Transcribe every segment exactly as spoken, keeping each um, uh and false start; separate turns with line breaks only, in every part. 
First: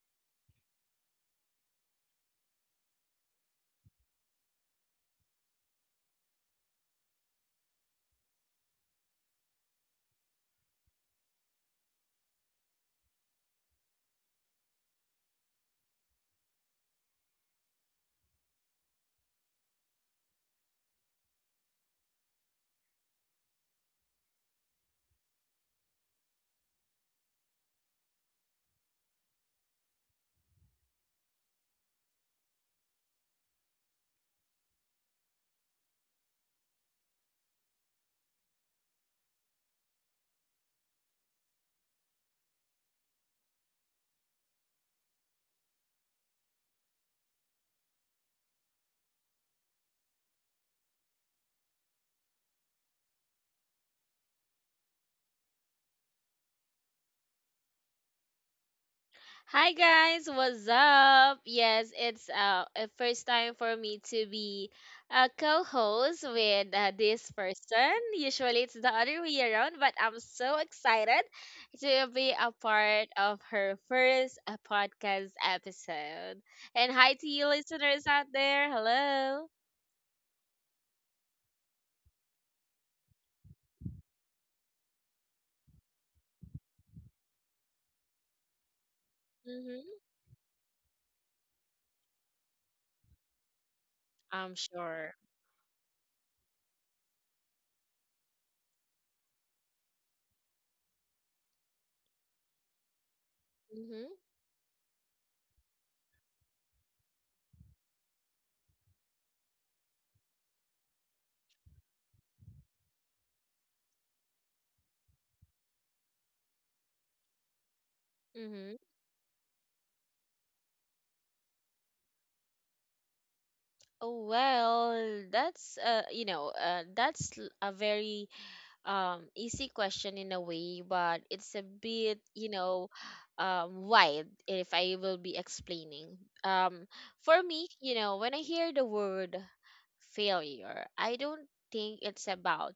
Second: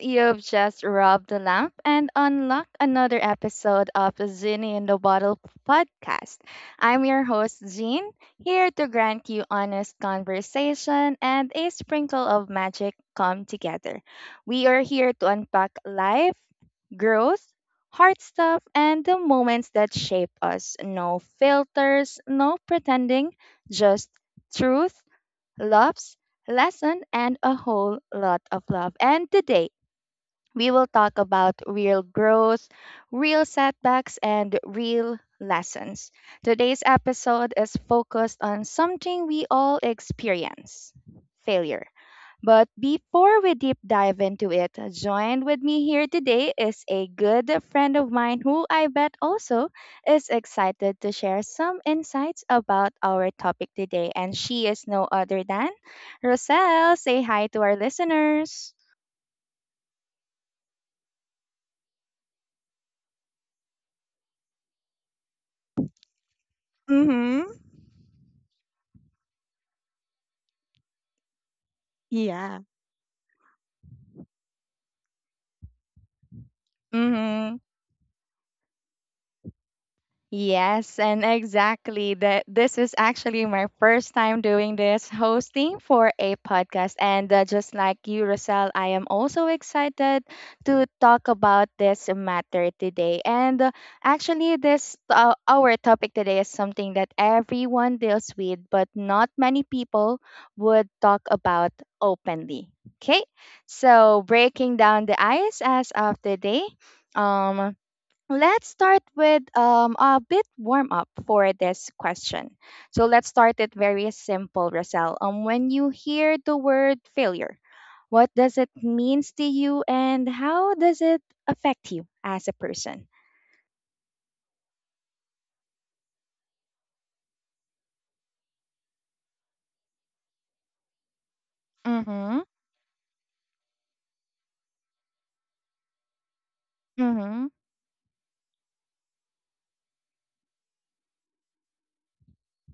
You've just rubbed the lamp and unlocked another episode of the Zinni in the Bottle podcast. I'm your host, Jean, here to grant you honest conversation and a sprinkle of magic come together. We are here to unpack life, growth, hard stuff, and the moments that shape us. No filters, no pretending, just truth loves, lesson, and a whole lot of love. And today, we will talk about real growth, real setbacks, and real lessons. Today's episode is focused on something we all experience: failure. But before we deep dive into it, joined with me here today is a good friend of mine who I bet also is excited to share some insights about our topic today. And she is no other than Roselle. Say hi to our listeners.
Hi guys, what's up? Yes, it's uh, a first time for me to be a co-host with uh, this
Mm-hmm.
person. Usually it's the other way around, but I'm so excited to be a
Yeah.
part of her first uh, podcast episode. And hi to you
Mm-hmm.
listeners out there. Hello.
Yes, and exactly that, this is actually my first time doing this hosting for a podcast, and uh, just like you Rosal, I am also
Mm-hmm.
excited to talk about this matter today. And uh,
I'm
actually this
sure.
uh, our topic today is something that everyone deals with but not many people would talk about openly. Okay?
Mm-hmm.
So, breaking down the ISS of the day, let's start with um, a bit warm up for this question. So let's start it very simple, Rosal. Um, when you hear the word failure, what does it
Mm-hmm.
means to you, and how does it affect you as a person?
Oh well, that's uh, you know, uh, that's l- a very um easy question in a way, but it's a bit,
Mm-hmm.
you know um wide if I will be explaining. um for
Mm-hmm.
me, you know, when I hear the word failure, I don't think it's about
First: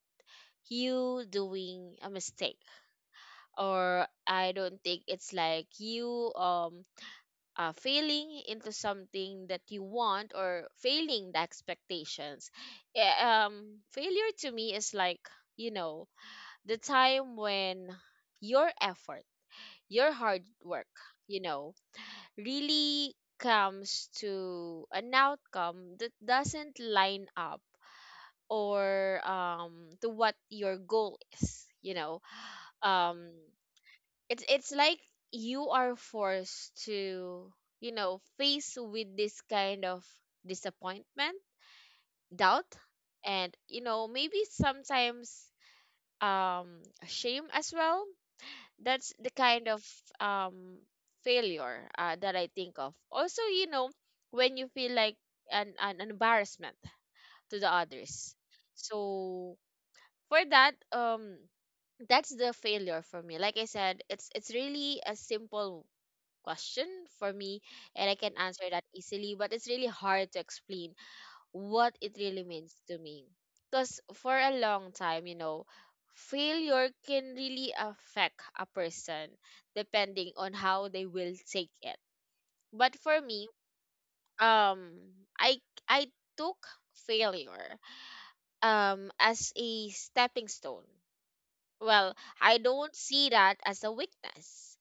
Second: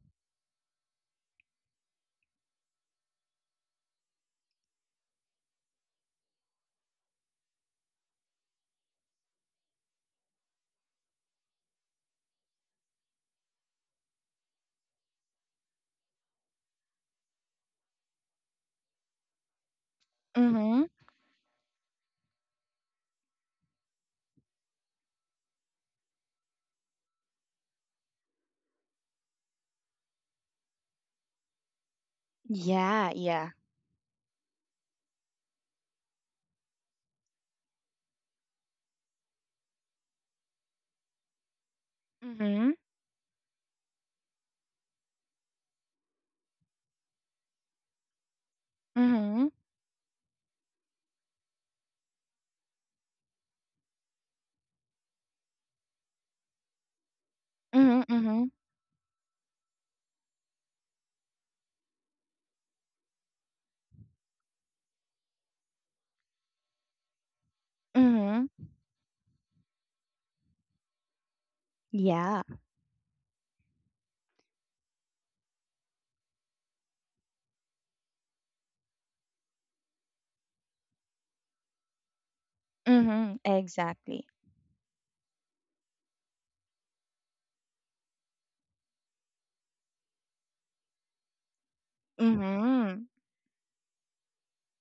you doing a mistake, or I don't think it's like you um uh, failing into something that you want, or failing the expectations. Eh, um failure to me is like, you know, the time when your effort, your hard
Mm-hmm.
work, you know, really comes to an outcome that doesn't line up or um to what your goal is, you know.
Yeah.
Um
Yeah.
it's it's like you are forced to, you know, face with this kind of disappointment, doubt,
Mm-hmm.
and, you know, maybe sometimes um shame as well. That's the
Mm-hmm.
kind of um failure uh, that I think of. Also, you know, when you feel like an, an embarrassment to the
Mm-hmm.
others.
Mm-hmm.
So for that, um that's the failure for me. Like I said, it's it's really a simple question for me, and I can
Mm-hmm.
answer that easily, but it's really hard to explain what it
Yeah.
really means to me. Because for a long time, you know, failure can really affect a person depending on how they will take it. But for
Mm-hmm.
me,
Exactly.
um, I I took failure um as a stepping stone. Well, I don't
Mm-hmm.
see that as a weakness.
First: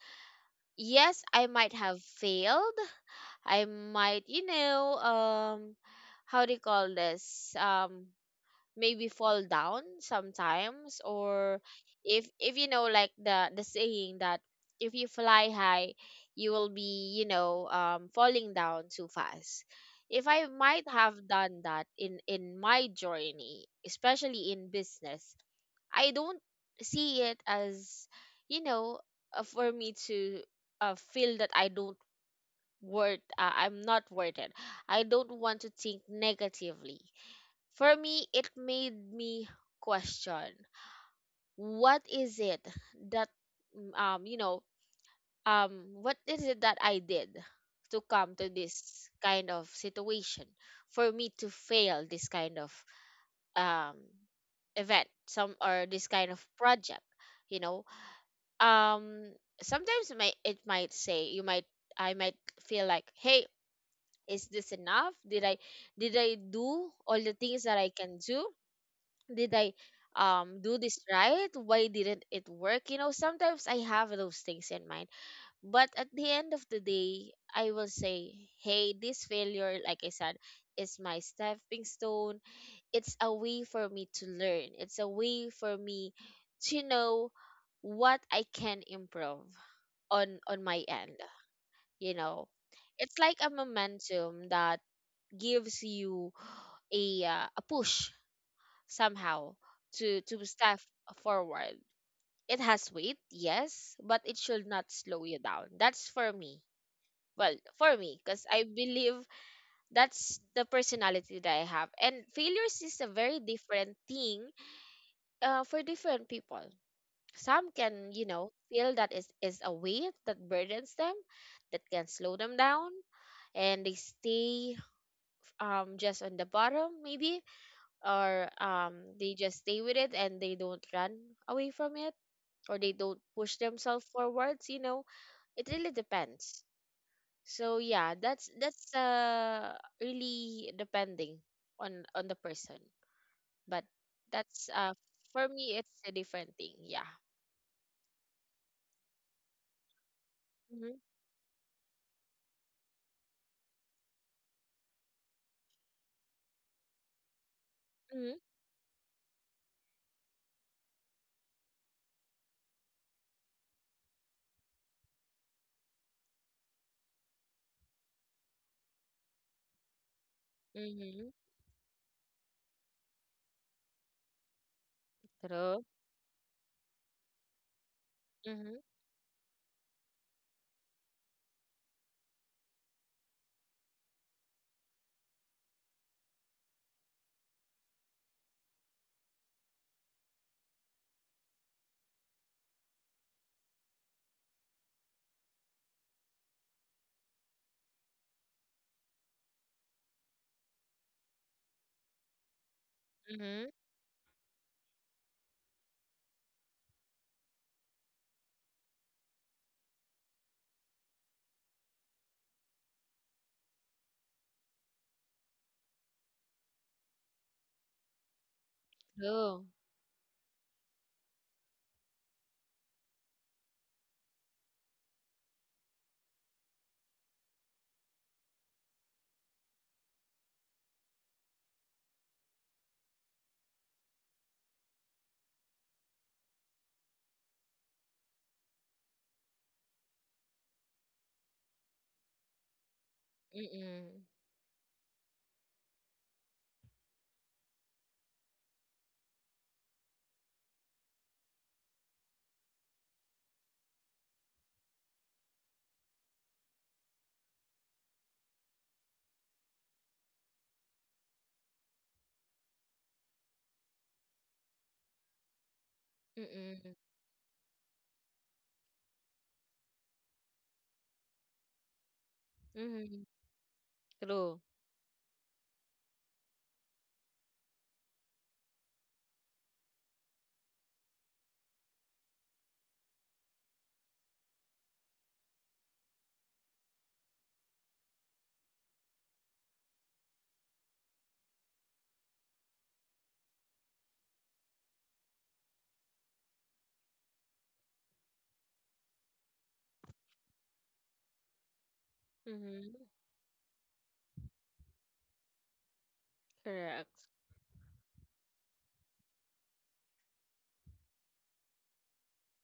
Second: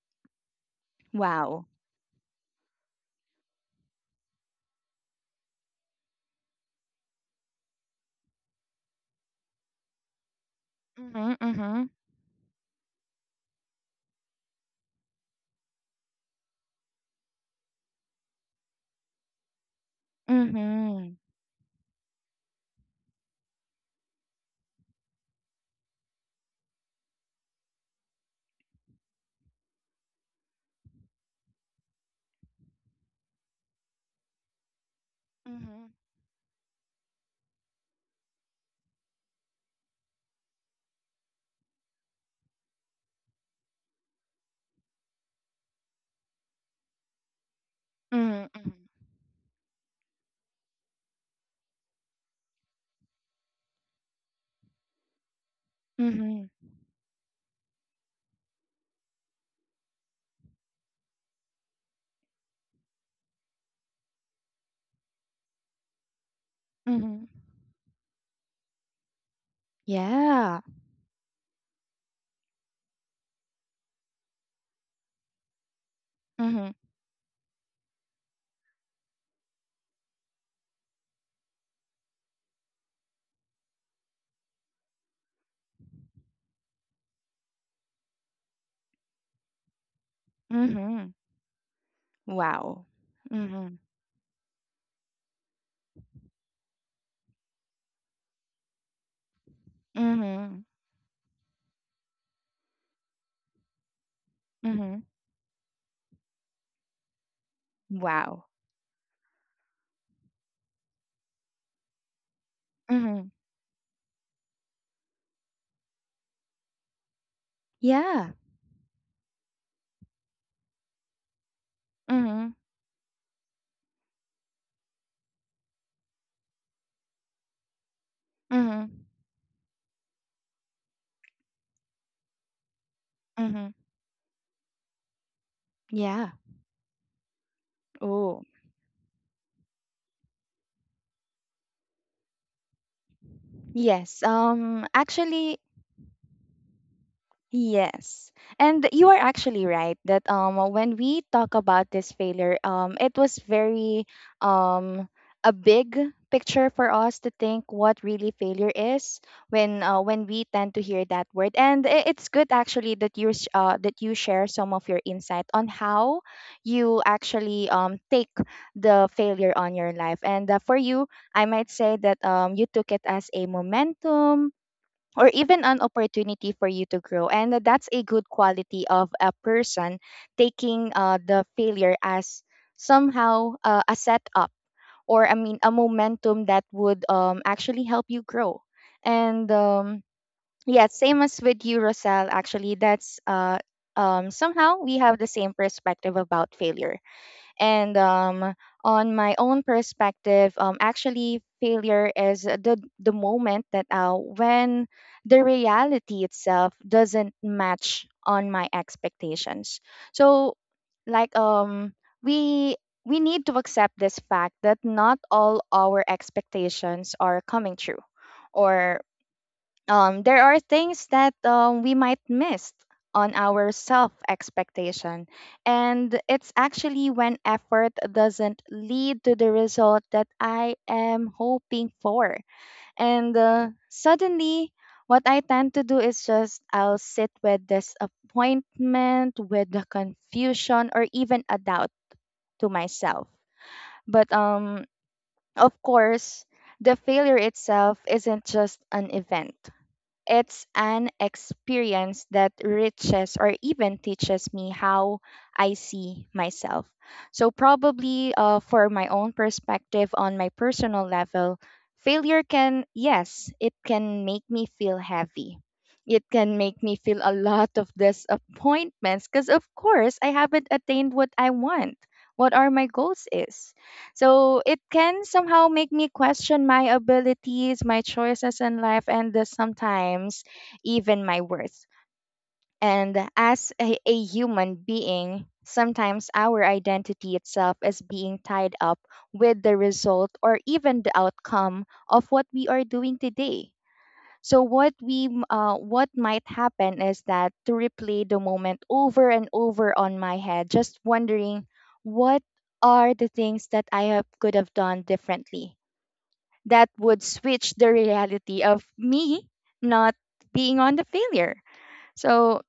Yes, I
Wow.
might have failed. I might, you know, um, how do you call this? Um, maybe fall down sometimes,
Mm-hmm.
or
Mm-hmm.
if if you know, like the the saying that if you fly high, you will be, you know, um falling down too fast. If I might have
Mm-hmm.
done that in in my journey, especially in business, I don't see it as, you know, uh, for me to uh, feel that I don't worth, uh, I'm not worth it. I don't want to
Mm-hmm.
think negatively. For me, it made me question what is it that mm, um you know, um what is it that I did to come to
Mm-hmm.
this kind of situation, for me to fail this kind of um event some, or this kind of
Mhm,
project, you know. um Sometimes it might, it might say you might, I might feel like, hey, is this enough? Did I, did I do all
mhm.
the things that I can do? Did I um
Yeah.
do this right? Why didn't it work? You know, sometimes I have those things in mind. But at the end of
Mhm,
the day, I will say, hey, this failure, like I said, is my stepping stone. It's a way for me to learn. It's a way for me to know what I can improve on, on my
mhm.
end. You know,
Wow.
it's like a
Mhm,
momentum that gives you a uh, a push somehow to to
mhm,
step forward. It has weight, yes, but it should not
mhm.
slow you down. That's for me. Well, for me,
Wow.
because I believe that's the personality that I have. And failures is a
Mhm.
very different thing uh, for different people. Some can, you
Yeah.
know, feel that is is a weight that burdens them, that can slow
Mhm,
them down, and they stay um just on the bottom maybe, or um
mhm,
they just stay with it and they don't run away from it, or they don't push
mhm.
themselves forwards, you know. It really
Yeah.
depends. So yeah,
Oh,
that's that's uh really depending on on the person. But
yes.
that's
Um,
uh for
actually,
me it's a different thing, yeah.
yes. And you are actually right that um
Mm-hmm.
when we talk about this failure, um it was very um a big picture for us to think what really
Mm-hmm.
failure is when uh, when we tend to hear that word. And I- it's good actually that you sh- uh, that you share some of your insight on how you actually um take the failure on your life. And uh, for you,
Hmm.
I might say that um you took it as a momentum or even an
True.
opportunity for you to grow. And that's a good
Mm-hmm.
quality of a person taking uh, the failure as somehow uh, a setup or, I mean, a momentum that would um, actually help you grow. And um, yeah, same as with you, Rosal, actually, that's uh, um, somehow we have the same perspective about failure. And um, on my own perspective, um, actually, failure is the the moment
Mm-hmm.
that uh, when the reality itself doesn't match on my expectations. So, like um, we we need to accept this fact that not all our expectations are coming true, or
True.
um, there are things that um, we might miss on our self expectation. And it's actually when effort doesn't lead to the result that I am hoping for. And uh, suddenly, what I tend to do is just I'll sit with disappointment, with the confusion, or even a doubt to myself.
Mm-mm.
But um, of course, the failure itself isn't just an event, it's an experience that enriches or even teaches me how I see myself. So, probably uh, for my own perspective on my personal level, failure can, yes, it can make me feel heavy. It can make me
Mm-mm.
feel a lot of disappointments because, of course, I haven't attained what I want, what are my
Mm-hmm.
goals is.
True.
So it can somehow make me question my abilities, my choices in life, and uh, sometimes even my worth. And as a, a human being, sometimes our identity itself is being tied up with the result or even the outcome of what we are doing today. So what we m- uh, what might happen is that to replay the moment over and over on my head, just wondering what
Mm-hmm.
are the things that I have, could have done differently that
Correct.
would switch the reality of me not being on the failure. So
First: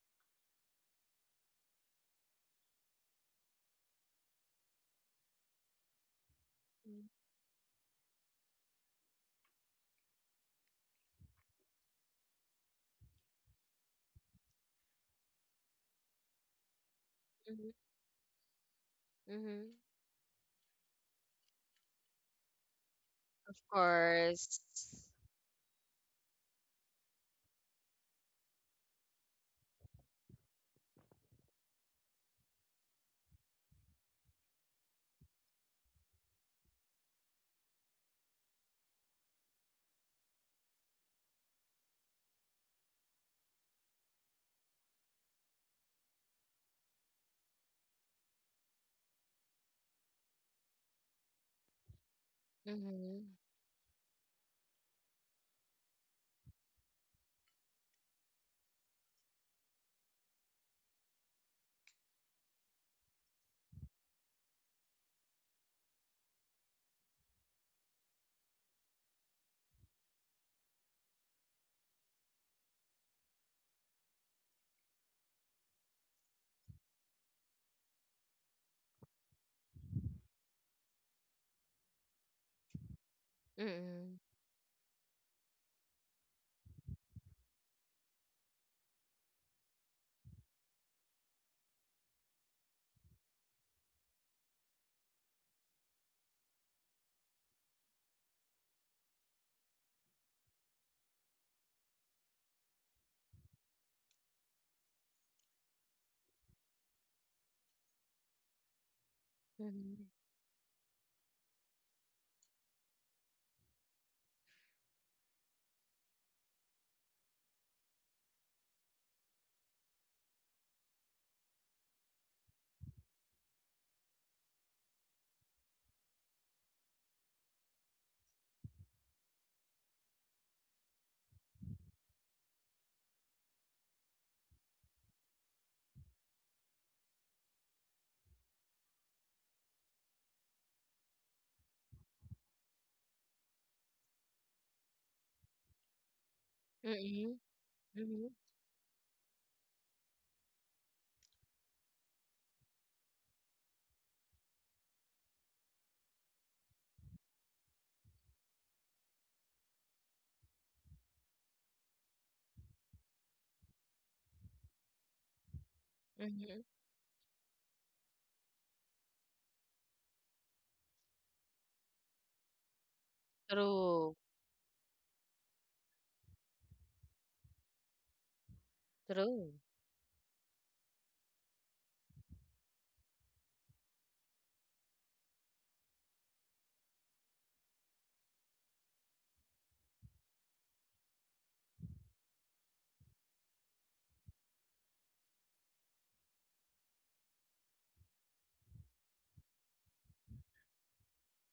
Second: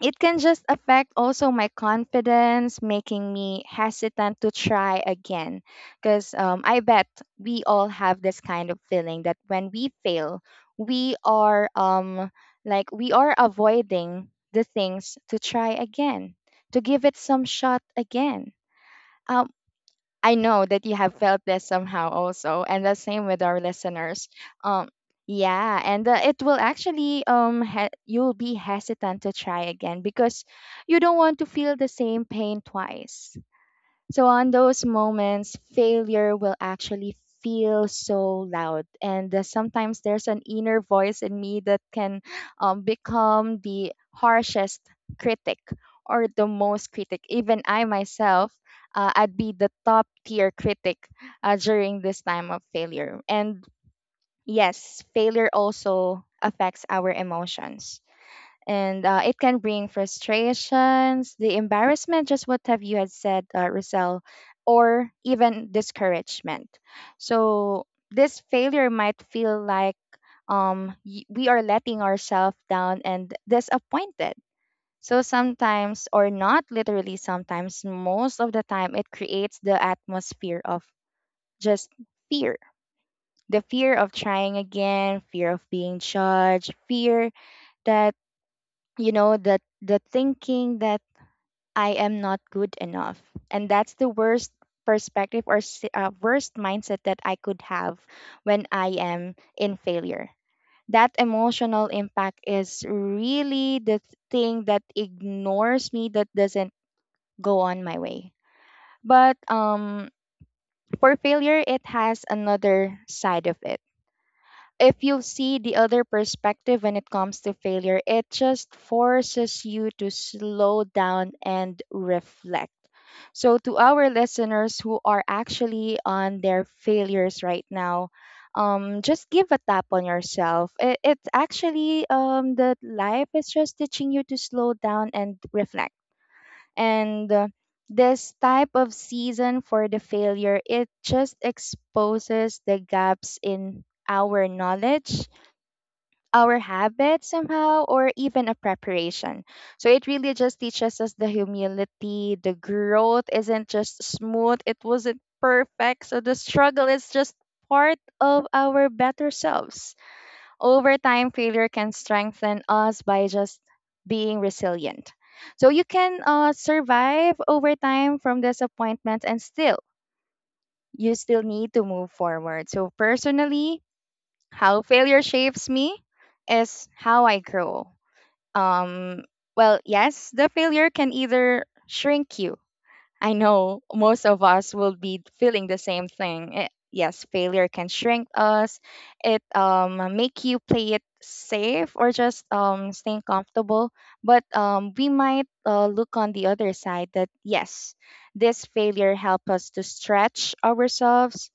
it can just affect also my confidence, making me hesitant to try again. Because um, I bet we all have this kind of feeling that when we fail, we are um, like we are avoiding the things to try again, to give it some
Mm-hmm.
shot again. Uh,
Mm-hmm.
I know that you have felt this somehow also, and the same with our listeners.
Course.
Um, yeah, and uh, it will actually um he- you'll be hesitant to try again because you don't want to feel the same pain twice. So, on those moments, failure will actually feel so loud. And uh, sometimes there's an inner voice in me that can um, become the harshest critic or the most critic. Even I myself, uh, I'd be the top tier critic uh, during this time of failure.
Mm-hmm.
And yes, failure also affects our emotions and uh, it can bring frustrations, the embarrassment, just what have you had said, uh, Rosel, or even discouragement. So this failure might feel like um, y- we are letting ourselves down and disappointed. So sometimes, or not literally sometimes, most of the time, it creates the atmosphere of just fear. The fear of
Mm-hmm.
trying again, fear of being judged, fear that you know the the thinking that I am not good enough. And that's the worst perspective or s- uh, worst mindset that I could have when I am in failure. That emotional impact is really the thing that ignores me, that doesn't go on my way. But um,
Mm-hmm.
for failure, it has another side of it. If you see the other perspective when it comes to failure, it just forces you to slow down and reflect. So, to our listeners who are actually on their failures right now, um, just give a tap on yourself. It, it's actually um, that life is just teaching you to slow down and reflect. And uh, this type of season for the failure, it just exposes the gaps in our knowledge, our habit
Mm-hmm.
somehow or
Mm-hmm.
even a preparation. So it really just teaches us the humility. The growth isn't just smooth, it wasn't perfect. So the struggle is just part of our better selves. Over time, failure can strengthen us by just being resilient. So you can uh,
Mm-hmm.
survive over time from disappointments and still you still need to move forward. So personally,
True.
how failure shapes me is how I grow. Um,
True.
well, yes, the failure can either shrink you. I know most of us will be feeling the same thing. Eh, yes, failure can shrink us. It um make you play it safe or just um staying comfortable. But um we might uh, look on the other side that yes, this failure help us to stretch ourselves,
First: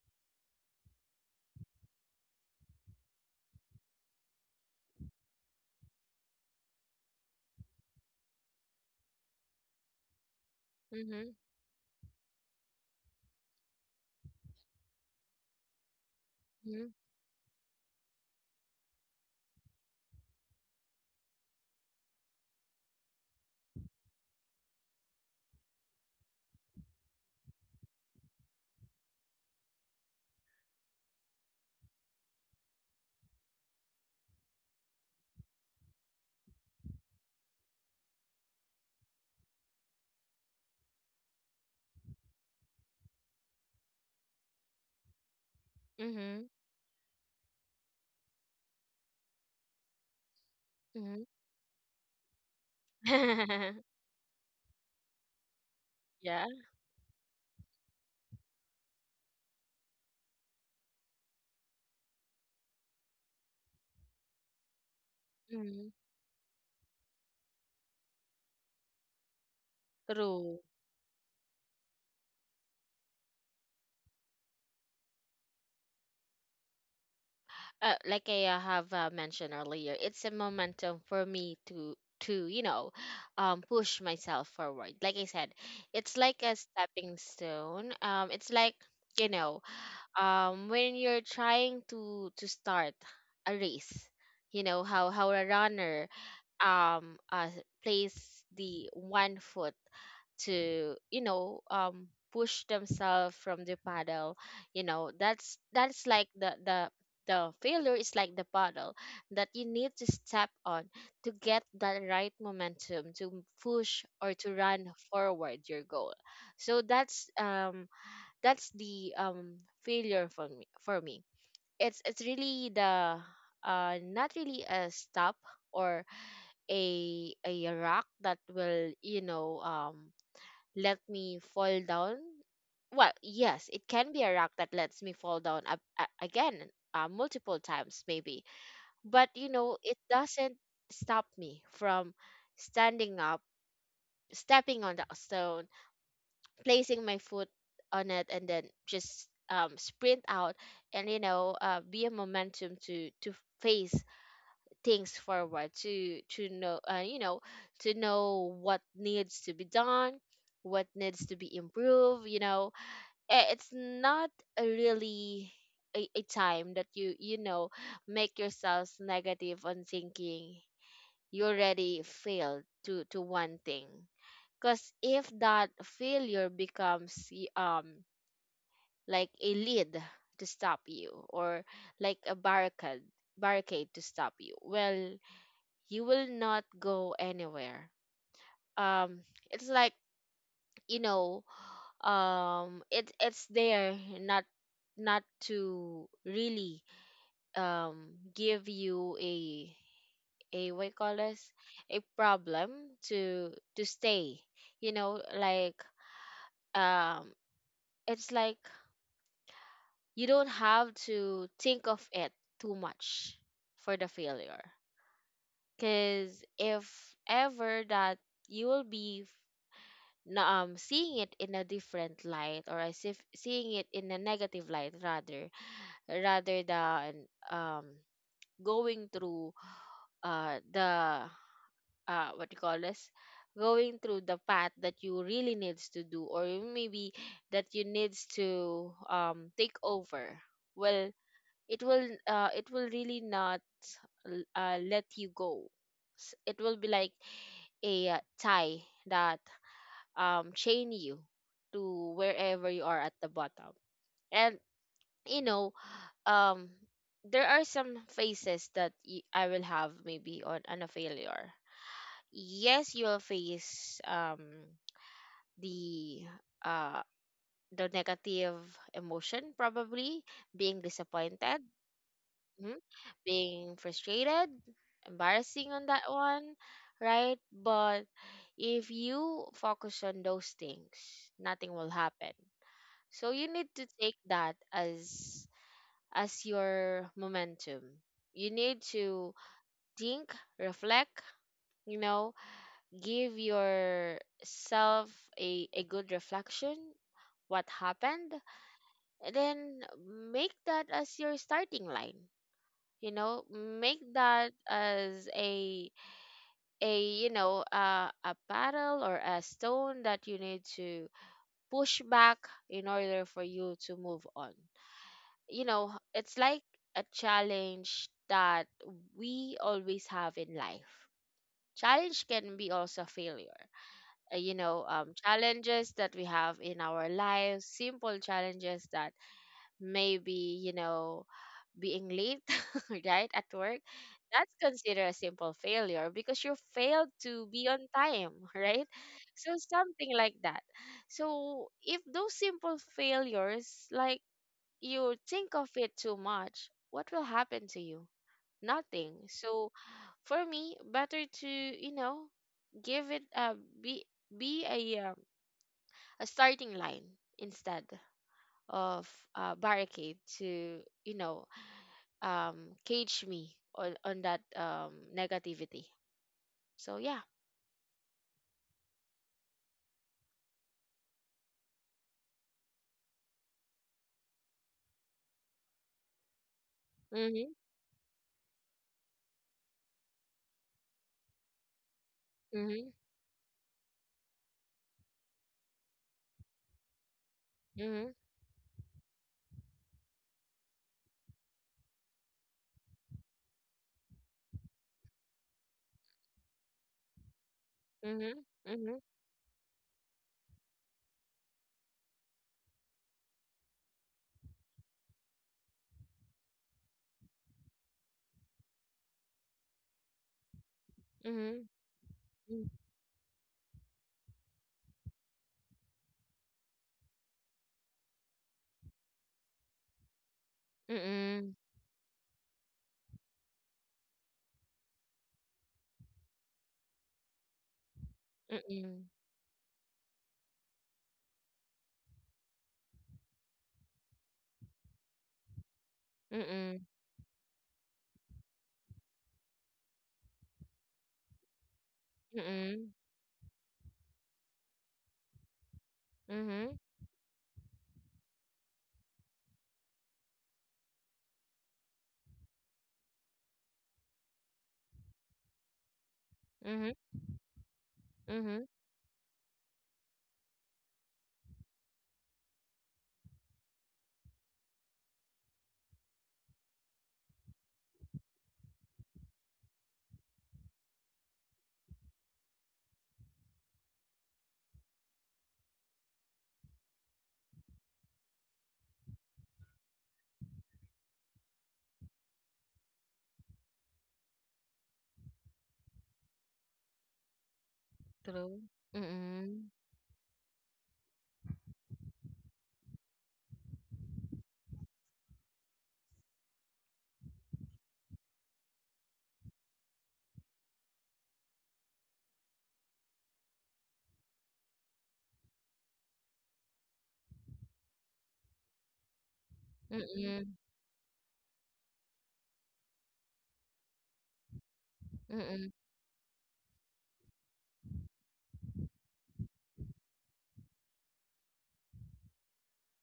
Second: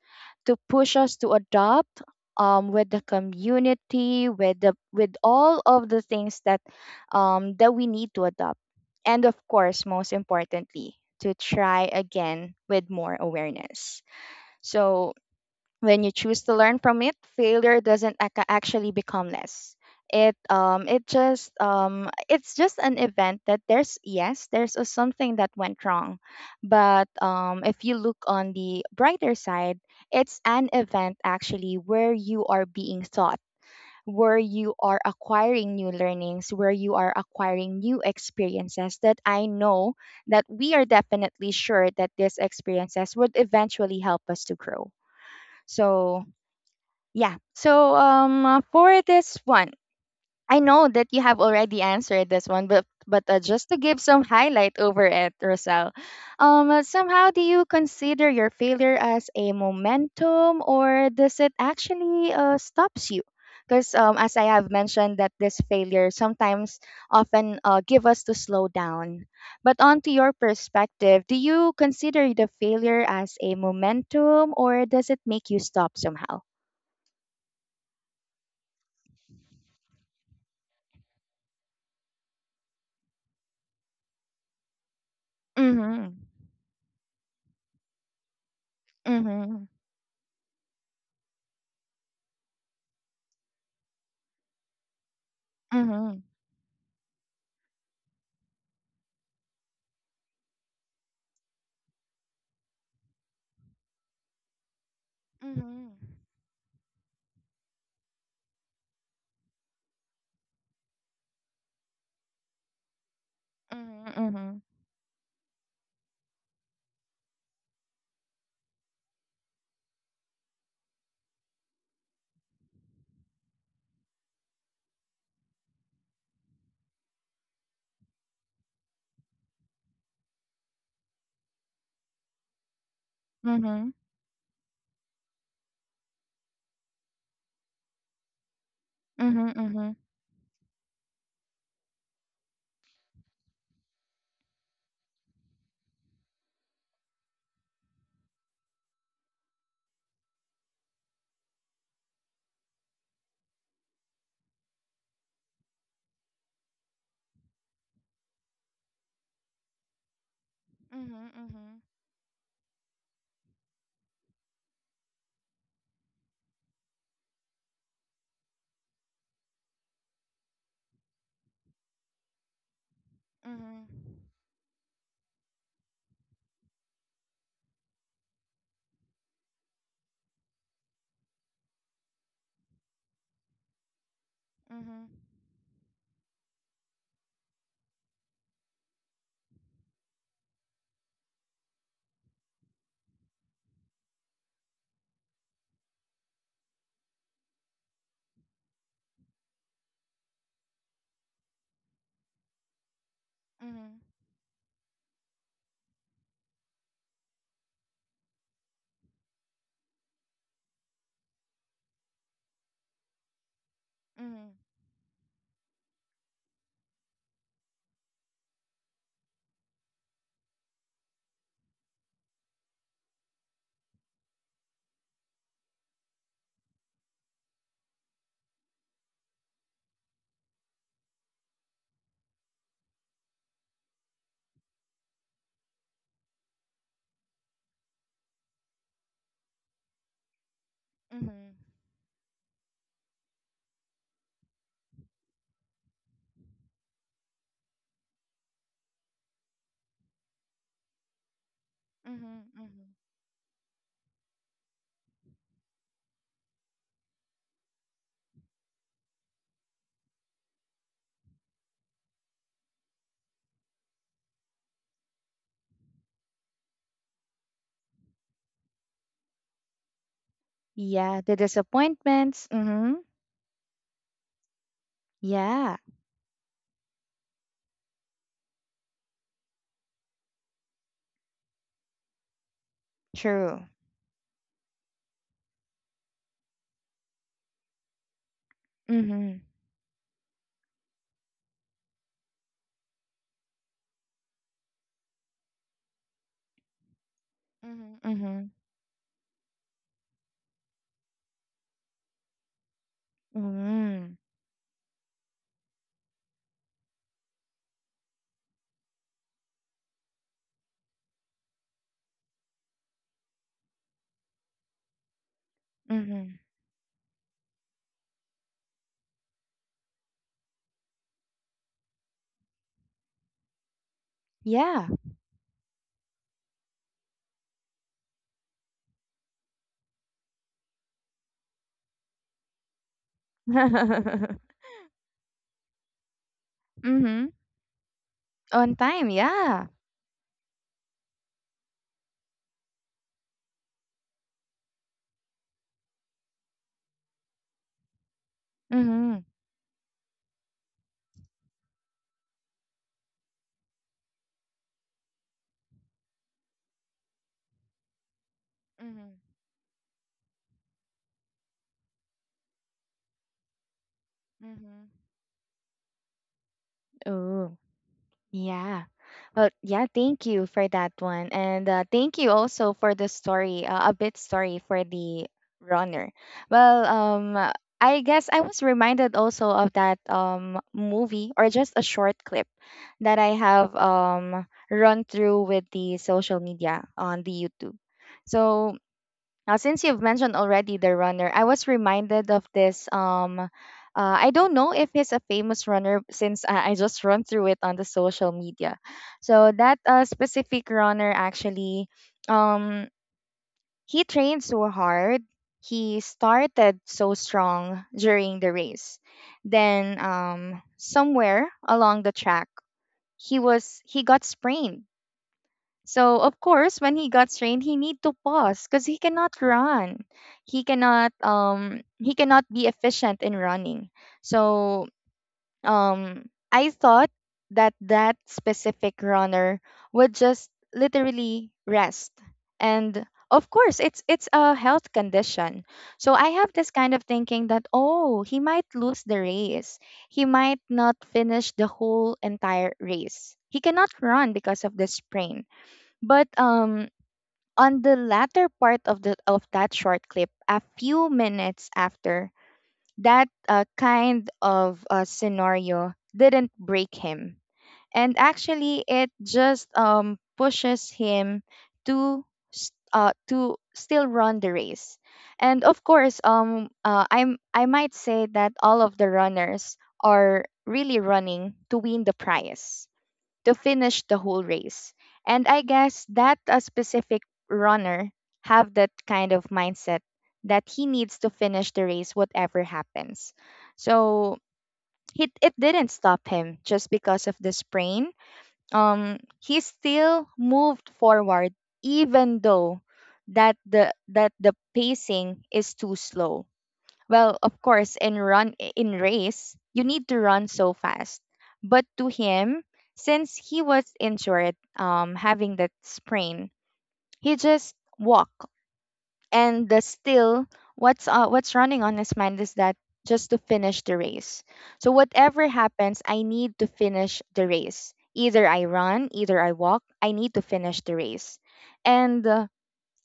to push us to adopt um with the community, with the with all of the things that um that we need to adopt, and of course, most importantly,
Mm-hmm.
to try again with more awareness. So when you choose to learn
Mm-hmm.
from it, failure doesn't ac- actually become less. It um it just um it's just an event that there's yes there's a something that went wrong, but um if you look on the brighter side, it's an event actually where you are being taught, where you are acquiring new learnings, where you are acquiring new experiences that I know that we are definitely sure that these experiences would eventually help us to grow. So,
Mm-hmm.
yeah. So, um, for this one, I know that you have already answered this one, but but uh, just
Mm-hmm.
to give some highlight over it, Rosal,
Yeah.
um, uh, somehow do you consider your failure as a momentum, or does it actually uh, stops you? Because um, as I have mentioned, that this
Mm-hmm.
failure sometimes often uh, give us to slow down. But onto your
True.
perspective, do you consider the failure as a momentum, or does it make you stop somehow?
Uh, like I uh, have uh, mentioned earlier, it's a momentum for me to to you know, um push myself forward, like I said.
Mm-hmm.
It's like a stepping stone. Um it's like, you know,
Mm-hmm.
um when you're trying to to start a race, you know how, how a runner
Mm-hmm.
um uh plays the one foot to, you know, um push themselves from the paddle, you know. That's
Mm-hmm.
that's like the the the failure is like the paddle that you need to step on to get that right momentum to push
Mhm,
or to
mhm,
run forward your goal. So that's um that's the um failure for me. For me, it's it's really the uh not really a stop, or a, a rock that will, you know, um let me fall down. Well, yes, it
mhm,
can be a rock that lets me fall down a- a- again, uh, multiple times maybe, but you
mhm,
know it
mhm,
doesn't stop me from standing up, stepping on that stone, placing my foot on it, and then just um, sprint out, and you know, uh, be a momentum to to face things forward, to to know, uh, you know, to know what needs to be done, what needs to
mhm,
be
mhm,
improved, you know. Eh, it's not a really a, a time that you you know, make yourselves negative on thinking you already failed to to one
mhm,
thing. Because if that failure becomes y- um like a lead to stop you, or like a barricade, barricade to stop you,
mhm,
well,
mhm,
you will not go anywhere. Um, it's like, you know, um, it it's there not not to really um give you a, a what you call this, a problem to to stay, you know, like, um it's like you don't have to think of it too much for the
mhm, mhm,
failure. Because if ever that you will be f- na- um seeing it in a different light, or as if seeing it in a negative light, rather rather than um going through uh the uh what you call this, going through the path that you really needs to do, or maybe that you needs to um take over, well, it will uh, it will really not l- uh, let you go. S- it will be like a, uh, tie that um chain you to
mhm,
wherever you are
mhm.
at the bottom. And you know, um there are some phases that y- I will have maybe on, on a failure. Yes, you will face um the uh the negative emotion, probably being
Yeah, the
disappointed.
disappointments.
Mhm.
Mm-hmm.
Being frustrated, embarrassing on
Yeah,
that one, right? But if you focus on those things, nothing will happen. So you
true.
need to take that as, as your momentum. You need to
Mm-hmm.
think, reflect, you know, give yourself a, a good reflection what
Mm-hmm.
happened.
Mm-hmm.
And then make that as your starting line, you know, make
Mm-hmm.
that as a, a you know, uh, a battle or a stone that you need to push back in order for you to move on. You know, it's
Mm-hmm.
like a challenge that we always have in life. Challenge can be also failure. Uh, you know,
Yeah.
um, challenges that we have in our lives, simple challenges that maybe, you know, being late, right, at work,
mm-hmm.
that's considered a simple failure because you failed to be on time,
On
right?
time.
So
Yeah.
something like that. So if those simple failures, like, you think of it too much, what will happen to you?
Mm-hmm.
Nothing. So for me, better to, you know, give it a, be, be a um, a starting line instead of
Mm-hmm.
uh, barricade to, you know, um cage me on on that um
Mm-hmm.
negativity. So yeah.
Oh. Yeah. Well, yeah, thank you for that one. And uh, thank you also for the story, uh, a bit story for the runner. Well, um,
Mhm.
uh, I guess I was reminded also of that um, movie or just a short clip
Mhm.
that I have um, run through with the social media on the YouTube.
Mhm.
So now, since you've mentioned already the runner, I was reminded of this. Um, uh, I don't know if he's a famous runner since I, I just run through it on the social
Mhm.
media.
Mhm.
So that uh, specific runner actually, um, he trained so hard. He started so strong during the race. Then um, somewhere
Mhm.
along the track, he was he got sprained. So, of course, when he got strained, he need to pause because he cannot run. He cannot
Mhm.
um he cannot be efficient in running. So, um I thought that that specific
Mhm.
runner would just literally rest. And of course, it's it's a health condition. So I have this
Mhm.
kind of thinking that oh, he might lose the race. He might not finish the whole entire
Mhm.
race. He cannot run because of the sprain. But
Mhm.
um on the latter part of the of that short clip, a few minutes after, that uh, kind of uh, scenario didn't break
Mhm.
him. And
Mhm.
actually it just um pushes him to s- uh to still run the race. And of course, um uh, I'm I might say that all of the runners are really running to win the prize to finish the whole race. And I guess that a specific runner have that kind of mindset that he needs to finish the race whatever happens. So it, it didn't stop him just because of the sprain.
True.
Um, he
Mhm.
still moved forward even though that the that the pacing is too slow well, of course, in run in race, you need to run so fast. But to him, since he was injured, um, having that sprain, he just walked. And the
Mhm.
still,
Mhm.
what's uh, what's running on his mind is that just to finish the race. So whatever
Mhm.
happens, I need to finish the race. Either I run, either I walk. I need to finish the race. And uh,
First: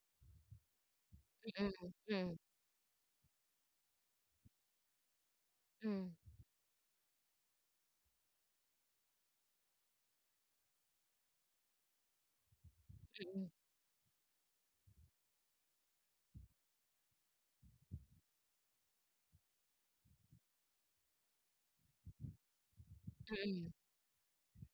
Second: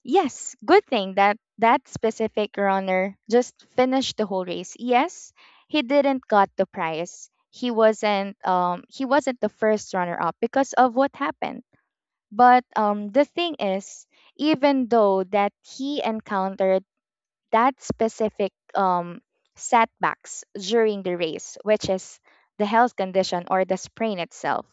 yes, good thing that
Mhm.
that
Mhm. Mhm.
specific runner just finished the whole race. Yes, he
Mhm.
didn't got the prize. He wasn't um he wasn't the first runner up because of what happened. But um the
True.
thing is, even though that he encountered that specific um setbacks during the race, which is the health condition or the sprain itself,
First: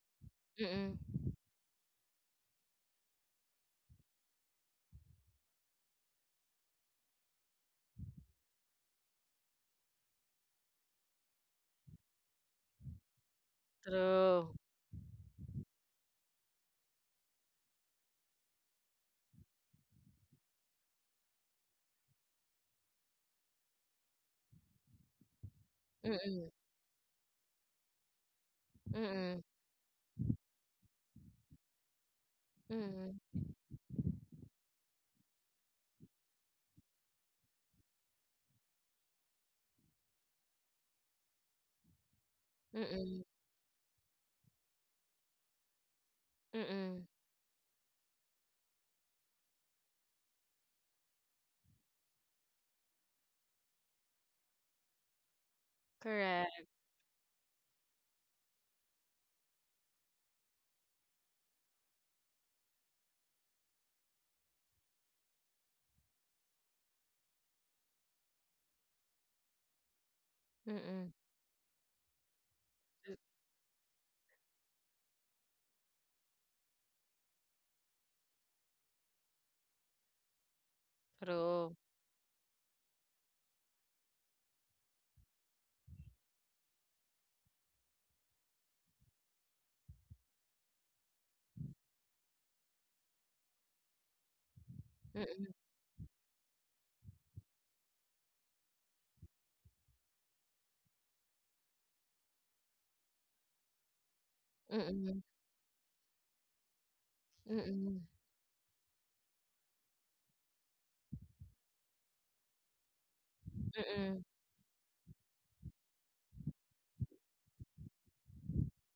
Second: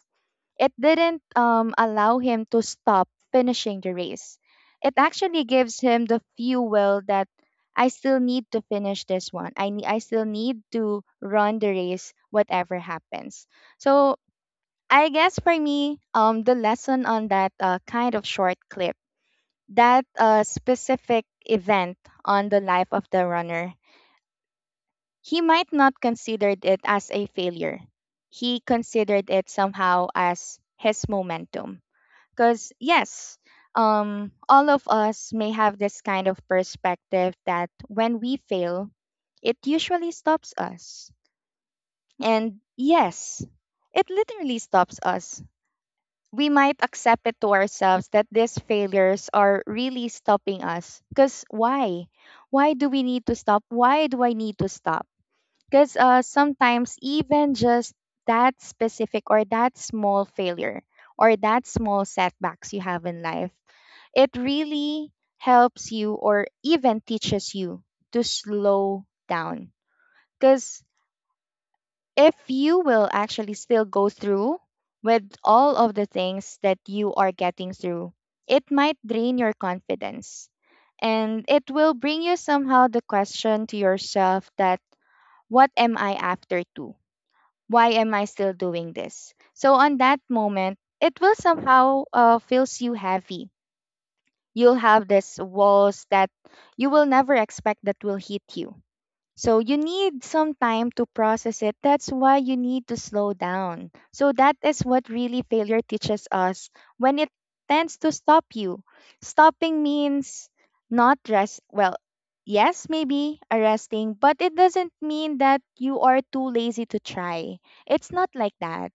it
Mhm.
didn't um, allow him to stop finishing the race. It actually gives him the fuel that I still need to finish this one. I, need I still need to run the race, whatever happens. So I guess for me, um, the lesson on that uh, kind of short clip, that uh, specific event on the life of the runner, he might not
Mhm.
considered it as a failure. He considered
Mhm.
it somehow as his momentum. Because, yes, um, all of us may have this kind of perspective that when we fail, it usually stops us. And
Mhm.
yes, it literally stops us. We might
Mhm.
accept it to ourselves that these failures are really stopping us. Because why? Why do we need to stop? Why do I need to stop? Because uh,
Correct.
sometimes, even just that specific or that small failure or that small setbacks you have in life it really helps you or even teaches you to slow down. Because
Mhm.
if you will actually still go through with all of the things that you are getting through, it might drain your confidence. And it
True.
will bring you somehow the question to yourself that, what am I after to? Why am I still doing this? So, on that moment, it will somehow uh, feels you heavy you'll have these
Mm,
walls that you will never expect that will hit you so you need some time to process it. That's why you need to slow down. So that is what
mm,
really failure teaches us when it
mm,
tends
mm,
to stop you. Stopping means not rest. Well, yes, maybe arresting,
mm,
but it doesn't mean that you are too lazy to try. It's not like that.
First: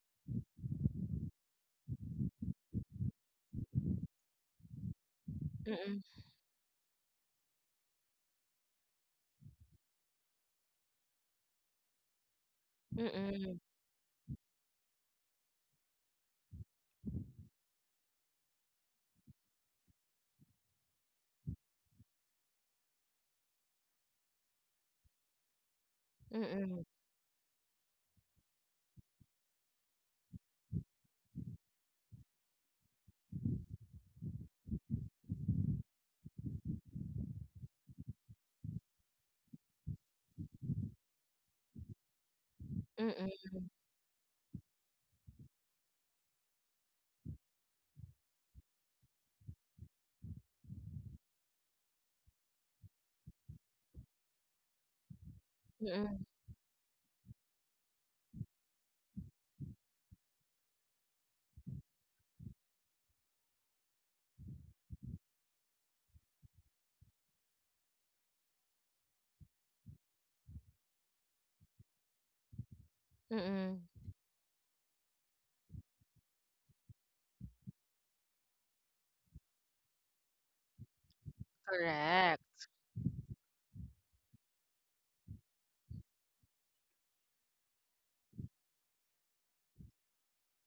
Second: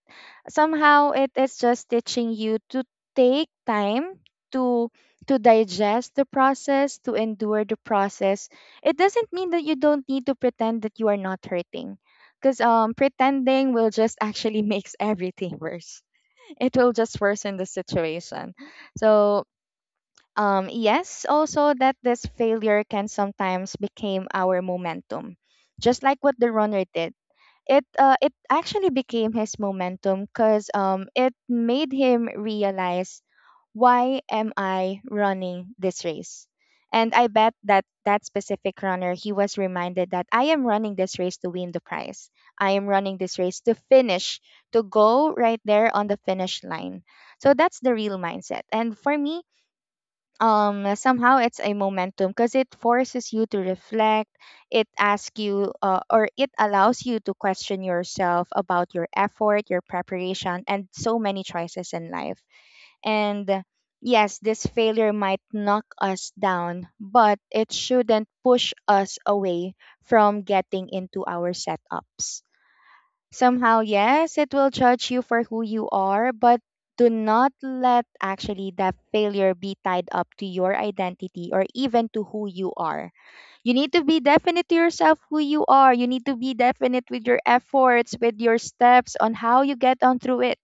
Somehow it is just teaching you to take time to to digest the process, to endure the process it doesn't mean that you don't need to pretend that you are not hurting because um,
mm, mm,
pretending will just actually makes everything worse it will just worsen the situation so um, yes also that this failure can sometimes become our momentum just like what the runner did it uh, it actually became his momentum because um it made him realize why am I running this race? And I bet that that specific runner, he was reminded that I am running this race to win the prize. I am running this
mm,
race to finish, to go right there on the finish line. So that's the real mindset. And for me, um somehow it's a momentum because it forces you to reflect it asks you uh,
mm,
or it allows you to question yourself about your effort your preparation and so many choices in life and uh, yes this failure might knock us down but it shouldn't push us away from getting into our setups
mm.
somehow, yes, it will judge you for who you are, but do not let actually that failure be tied up to your identity or even to
Correct.
who you are. You need to be definite to yourself who you are. You need to be definite with your efforts, with your steps on how you get on through it.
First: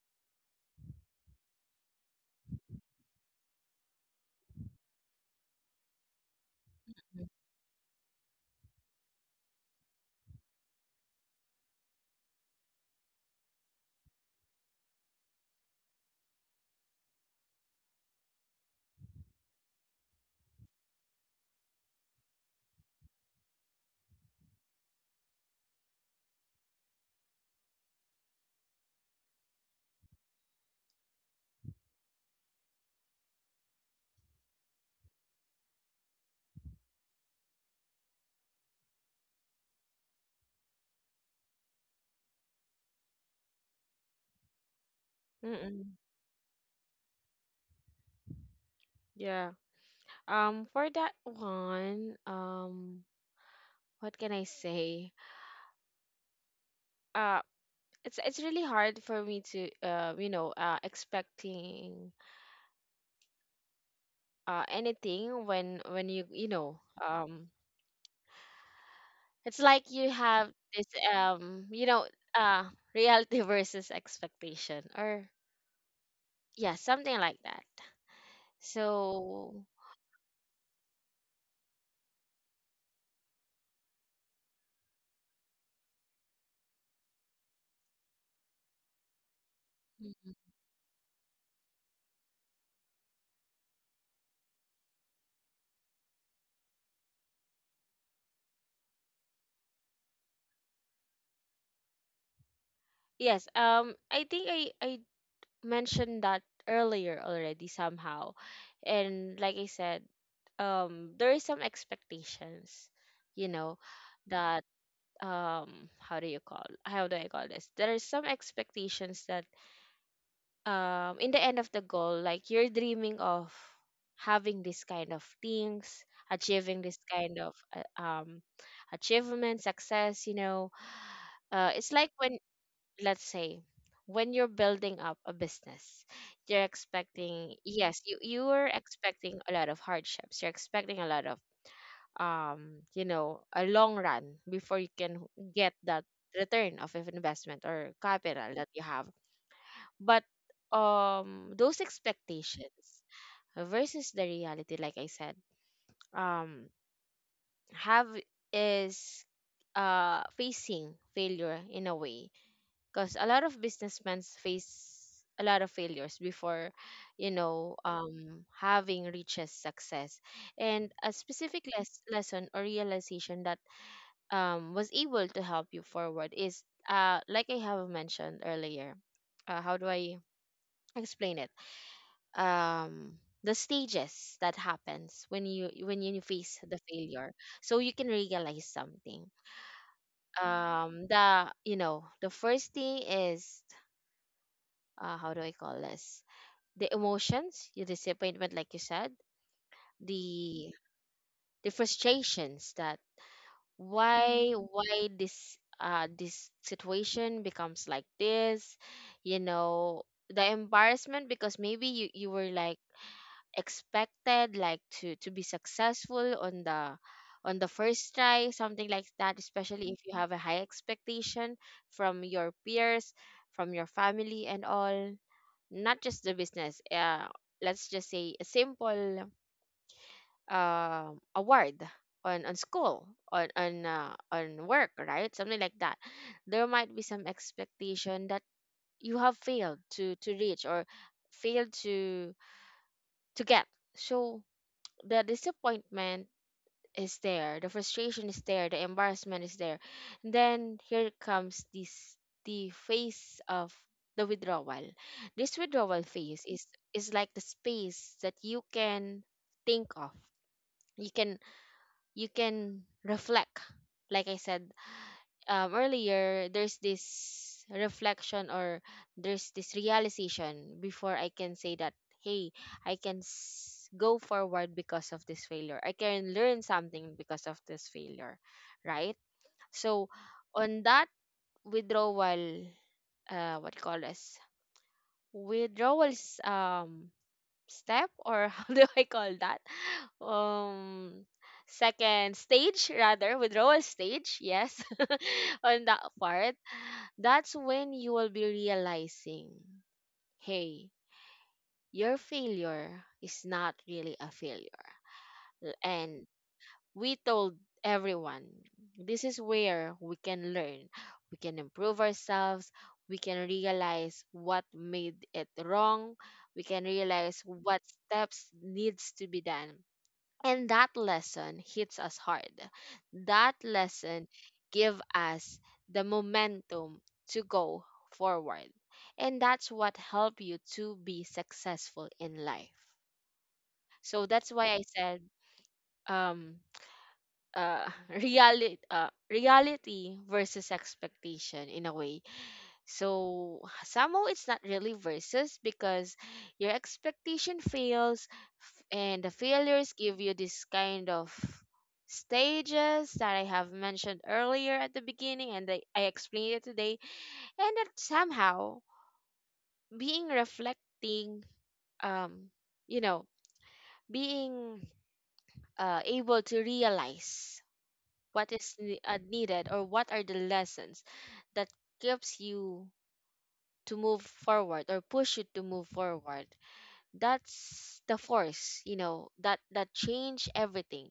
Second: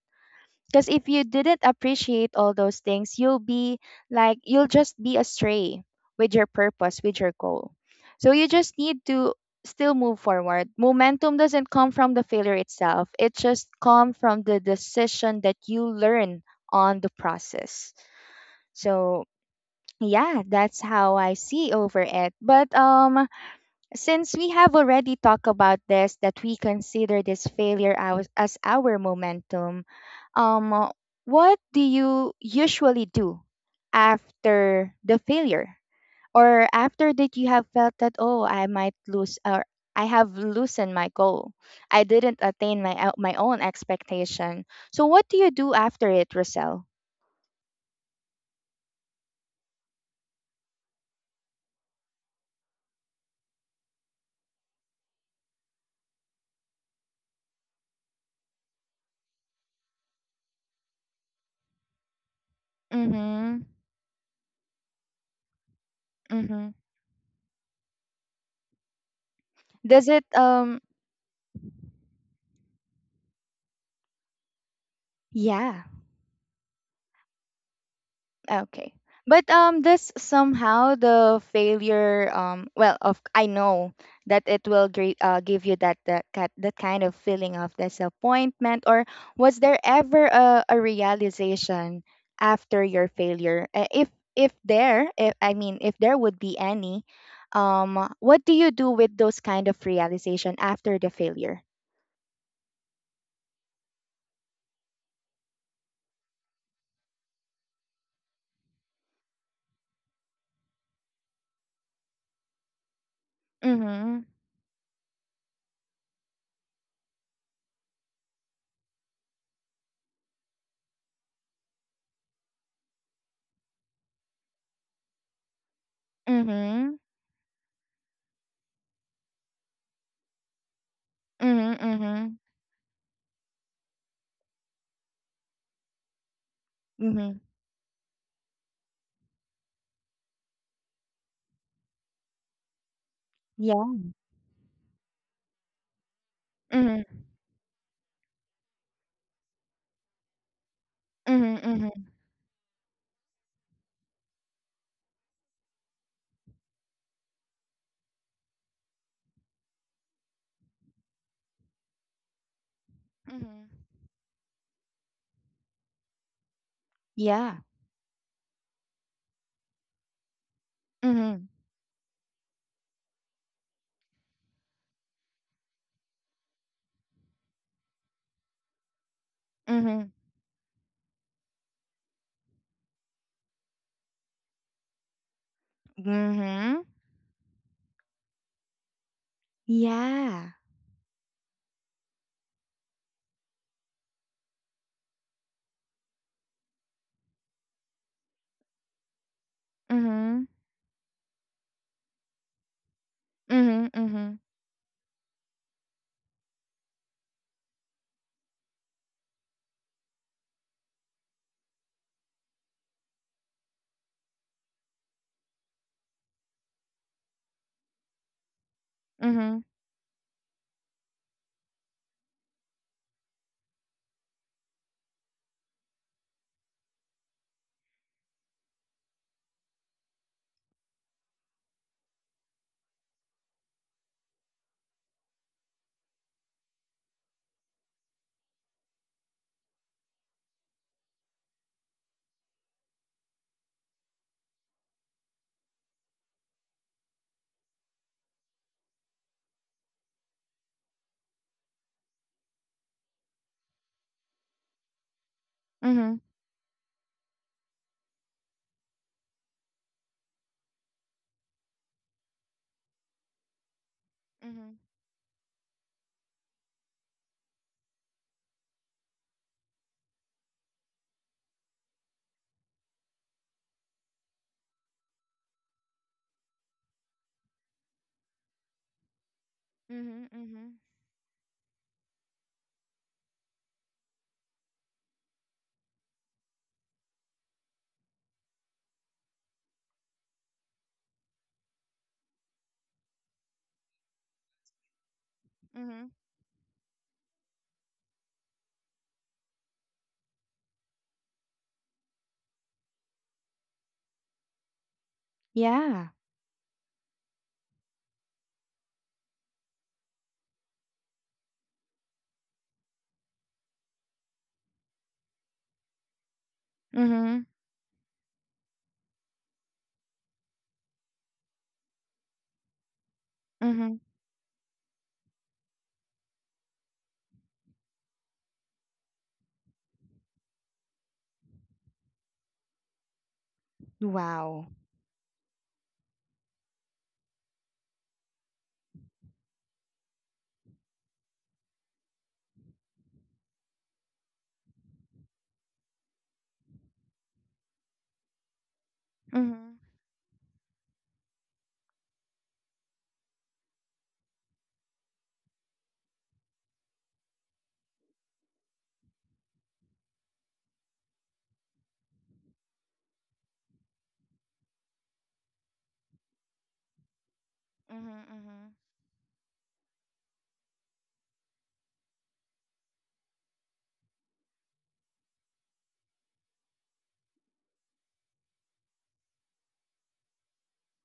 Because if you didn't appreciate all those things, you'll be like, you'll just be astray with your purpose, with your goal. So you just need to still move forward. Momentum doesn't come from the failure itself, it just comes from the decision that you learn on the process. So, yeah, that's how I see over it. But um since we have already talked about this, that we consider this failure as, as our momentum, um, what do you usually do after the failure? Or after that you have felt that, oh, I might lose or I have loosened my goal. I didn't attain my o- my own expectation. So what do you do
Mm-mm.
after it, Roselle?
Yeah. Um, for that one, um, what can I say? Uh, it's it's really hard for me to, uh, you know, uh, expecting
Mm-hmm.
uh anything when, when you, you
Mm-hmm.
know, um, it's like
Does
you
it
have
um
this, um, you know, uh, reality versus expectation, or
yeah.
yeah, something like that.
Okay. But
So
um this somehow the failure um well of I know that it will great uh, give you that that ki- that kind of feeling of disappointment or was there ever a, a realization after your failure. Uh, if if there if, I mean if there would be any um what do you do with those kind of realization after the failure?
yes, um, I think I I mentioned that earlier already somehow, and like I said, um, there is some expectations, you know,
Mhm.
that um, how do you call, how do I call this? There is some expectations that um in the end of the goal, like you're dreaming of having this kind of things, achieving
Mhm.
this kind of uh, um achievement, success, you know. Uh,
Mhm.
it's like when,
Mhm.
let's say, when you're building up a business, you're
Mhm.
expecting, yes, you you're expecting a lot of hardships, you're expecting a lot of um you know, a
Yeah.
long run before you can get that return of
Mhm.
investment or capital that you have. But um
Mhm.
those
Mhm.
expectations versus the reality, like I said, um have is uh facing failure in a way, because a lot of
Mhm.
businessmen face a lot of failures before, you
Yeah.
know, um having reaches success. And a
Mhm.
specific les- lesson or realization that um was able to help you forward is, uh like I have mentioned earlier, uh, how do I
Mhm.
explain it um the stages that happens when you when you face the
Mhm.
failure, so you can realize something.
Yeah.
um the you know, the first thing is, uh, how do I call this the emotions, the disappointment, like you said,
Mhm.
the the frustrations that,
Mhm. Mhm.
why why this uh this situation becomes like this, you know, the embarrassment, because maybe you you were like expected, like to to be successful on the, on the first try, something like that,
Mhm.
especially if you have a high expectation from your peers, from your family and all. Not just the business, uh, let's just say a simple um award on on school, on, on uh, on work, right, something like that. There might be some expectation that you have failed to to reach, or failed to to get. So the disappointment is there, the frustration is there, the embarrassment is there. Then here comes this, the phase of the withdrawal. This withdrawal
Mhm.
phase is is like the space that you can think of. You can, you can reflect. Like I said,
Mhm.
um, earlier, there's this reflection, or there's this realization before I can say that, hey, I can s- go forward because of this failure, I can learn something because of this failure, right. So
Mhm.
on
Mhm.
that withdrawal, uh what you call this withdrawals, um step, or how do I call that, um second stage rather, withdrawal stage, yes. On that
Mhm.
part, that's when you will be realizing, hey, your failure is not really a failure. L-
Yeah.
And we told everyone this is where we can learn, we can improve ourselves, we can realize what made it wrong, we can realize
Mhm.
what steps needs to be done. And that lesson hits us hard. That
Mhm.
lesson give us the momentum to go forward. And that's what help you to be successful in life. So that's why
Wow.
I said, um uh reality, uh, reality versus expectation in a way. So somehow it's not really versus, because your expectation fails, f- and the
Mhm.
failures give you this kind of stages that I have mentioned earlier at the beginning, and I, I explained it today. And that somehow being reflecting, um you know, being uh, able to realize
Mhm.
what is
Mhm.
ne- uh, needed, or what are the lessons that keeps you to move forward, or push you to move forward. That's the force, you know, that that change everything,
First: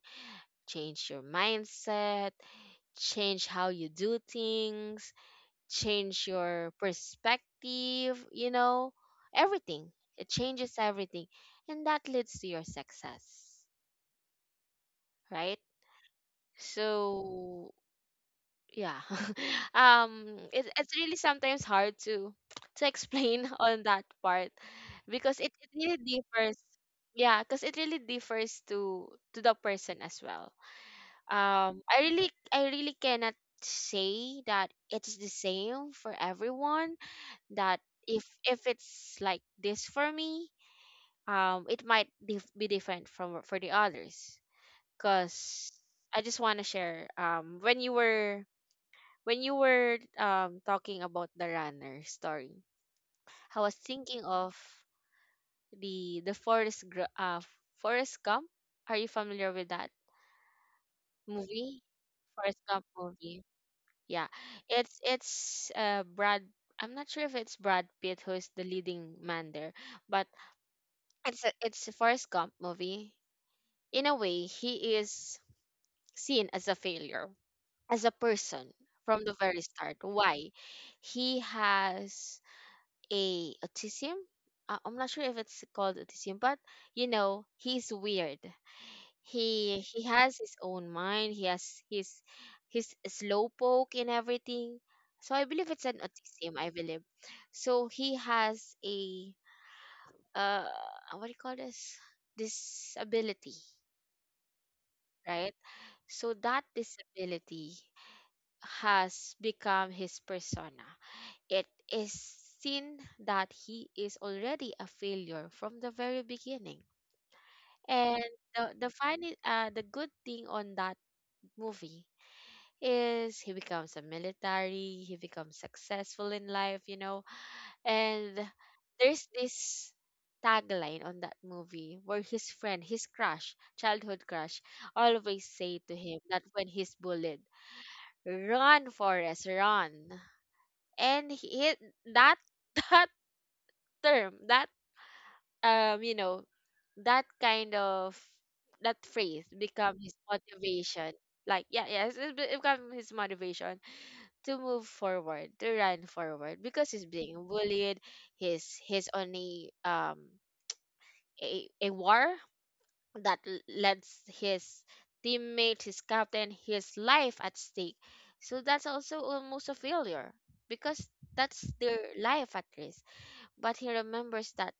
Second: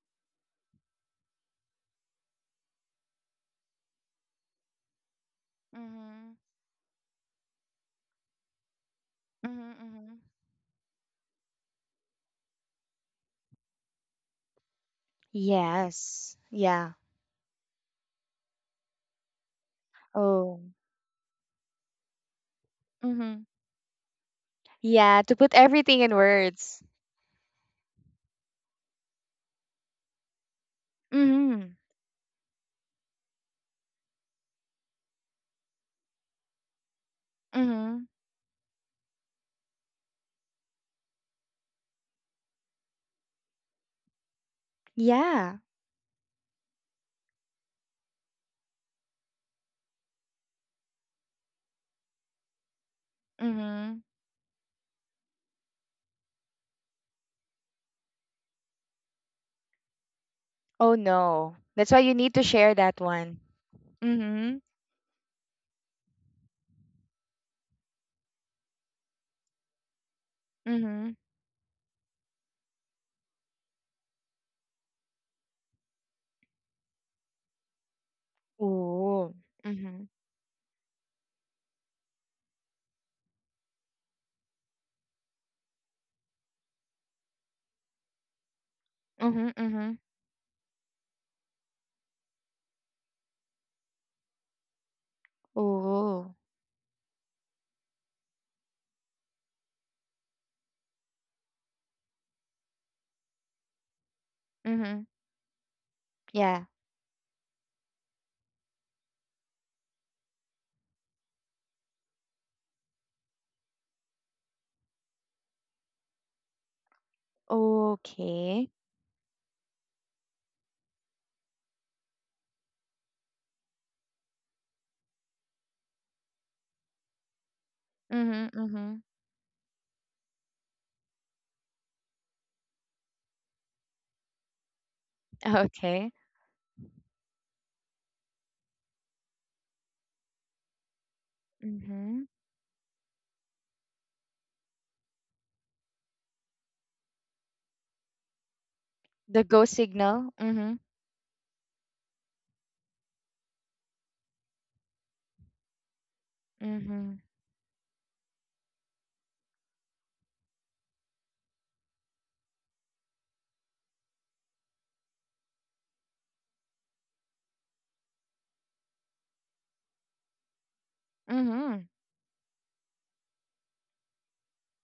change your mindset, change how you do things, change
Mhm.
your perspective, you know,
Mhm.
everything.
Mhm.
It changes everything, and that leads to your success, right.
Yes. Yeah.
So yeah, um
Oh.
it, it's really sometimes hard to to explain
Mhm.
on that part,
Yeah, to
because it,
put
it really
everything in
differs,
words.
yeah, because it really differs to to the person as well.
Mhm.
um I really, I really cannot say that it's the same for everyone, that
Mhm.
if if it's like this for me, um it might dif- be different from, for the others,
Yeah.
because I just want to share. Um when you were, when you were um talking about the runner story, I was
Mhm.
thinking of the the Forest Gr- uh Forest Gump. Are you familiar with that
Oh no.
movie?
That's why you need to
Forest
share
Gump
that one.
movie. Yeah,
Mhm.
it's it's uh Brad, I'm not sure if it's Brad Pitt who is the leading man there, but
Mhm.
it's a, it's a Forrest Gump movie. In a way, he is seen as a failure, as a person, from
Ooh.
the very start.
Mhm.
Why? He has a autism. Uh, I'm not sure if it's called autism, but you know, he's weird.
Mhm.
He
Mhm.
he has his own mind. He has his his slowpoke and everything. So I believe it's an
Ooh.
autism, I believe. So he has a uh what do you call this disability,
Mhm.
right? So that
Yeah.
disability has become his persona. It is seen that he is already a failure from the very beginning. And
Okay.
the the funny, uh, the good thing on that movie is he becomes a military, he becomes successful in life, you know. And
Mhm. Mhm.
there's this tagline on that movie where his friend, his crush, childhood crush, always say to
Okay.
him that when he's bullied, "Run, Forrest, run." And he,
Mhm.
that that term, that, um you know, that kind of, that
The
phrase
go
become his
signal. Mhm.
motivation. Like, yeah, yeah, it be- it become his motivation to move forward, to run forward, because he's
Mhm.
being bullied, he's he's on a um a, a war that l- lets his teammate, his captain, his life at stake. So that's also almost a failure, because that's
Mhm.
their life at risk. But he remembers that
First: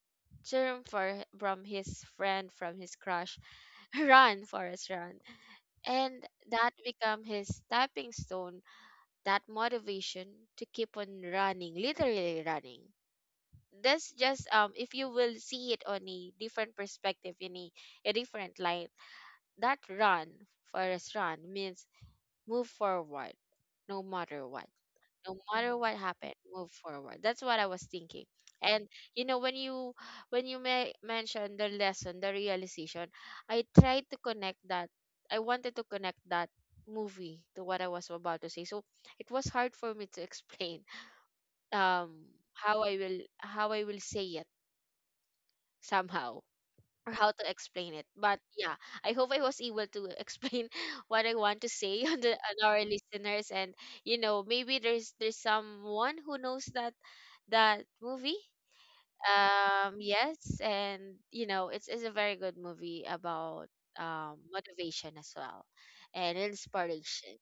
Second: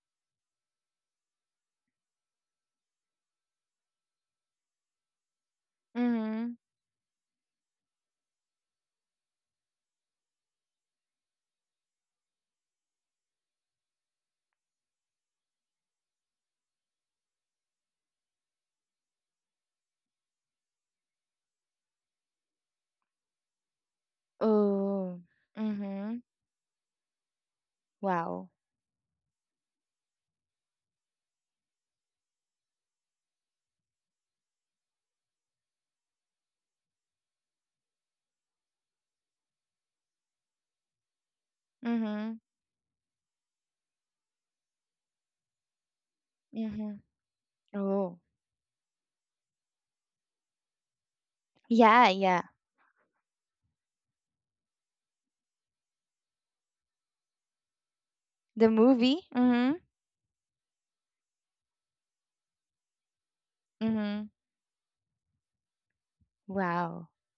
term, for from his friend, from his crush, run Forest run, and
Mhm.
that become his stepping stone, that motivation to keep on running, literally running. This, just, um if you will see it on a different perspective, in a, a different light, that run Forest run means move forward, no matter what.
Oh.
No matter what
Mhm.
happened, move forward. That's what I was thinking.
Wow.
And you know, when you, when you may mention the lesson, the realization, I tried to connect that, I wanted to connect that movie to what I was about to say. So it was hard for me to explain, um
Mhm.
how I will, how I will say it somehow,
Mhm.
or how to explain it.
Oh.
But yeah, I hope I was able to explain what I want to say
Yeah,
on the,
yeah.
on our listeners. And you know, maybe there's there's someone who knows that, that movie.
The movie? Mhm.
Um yes, and you know, it's it's a very good movie about
Mhm.
um motivation as well, and
Wow.
inspiration.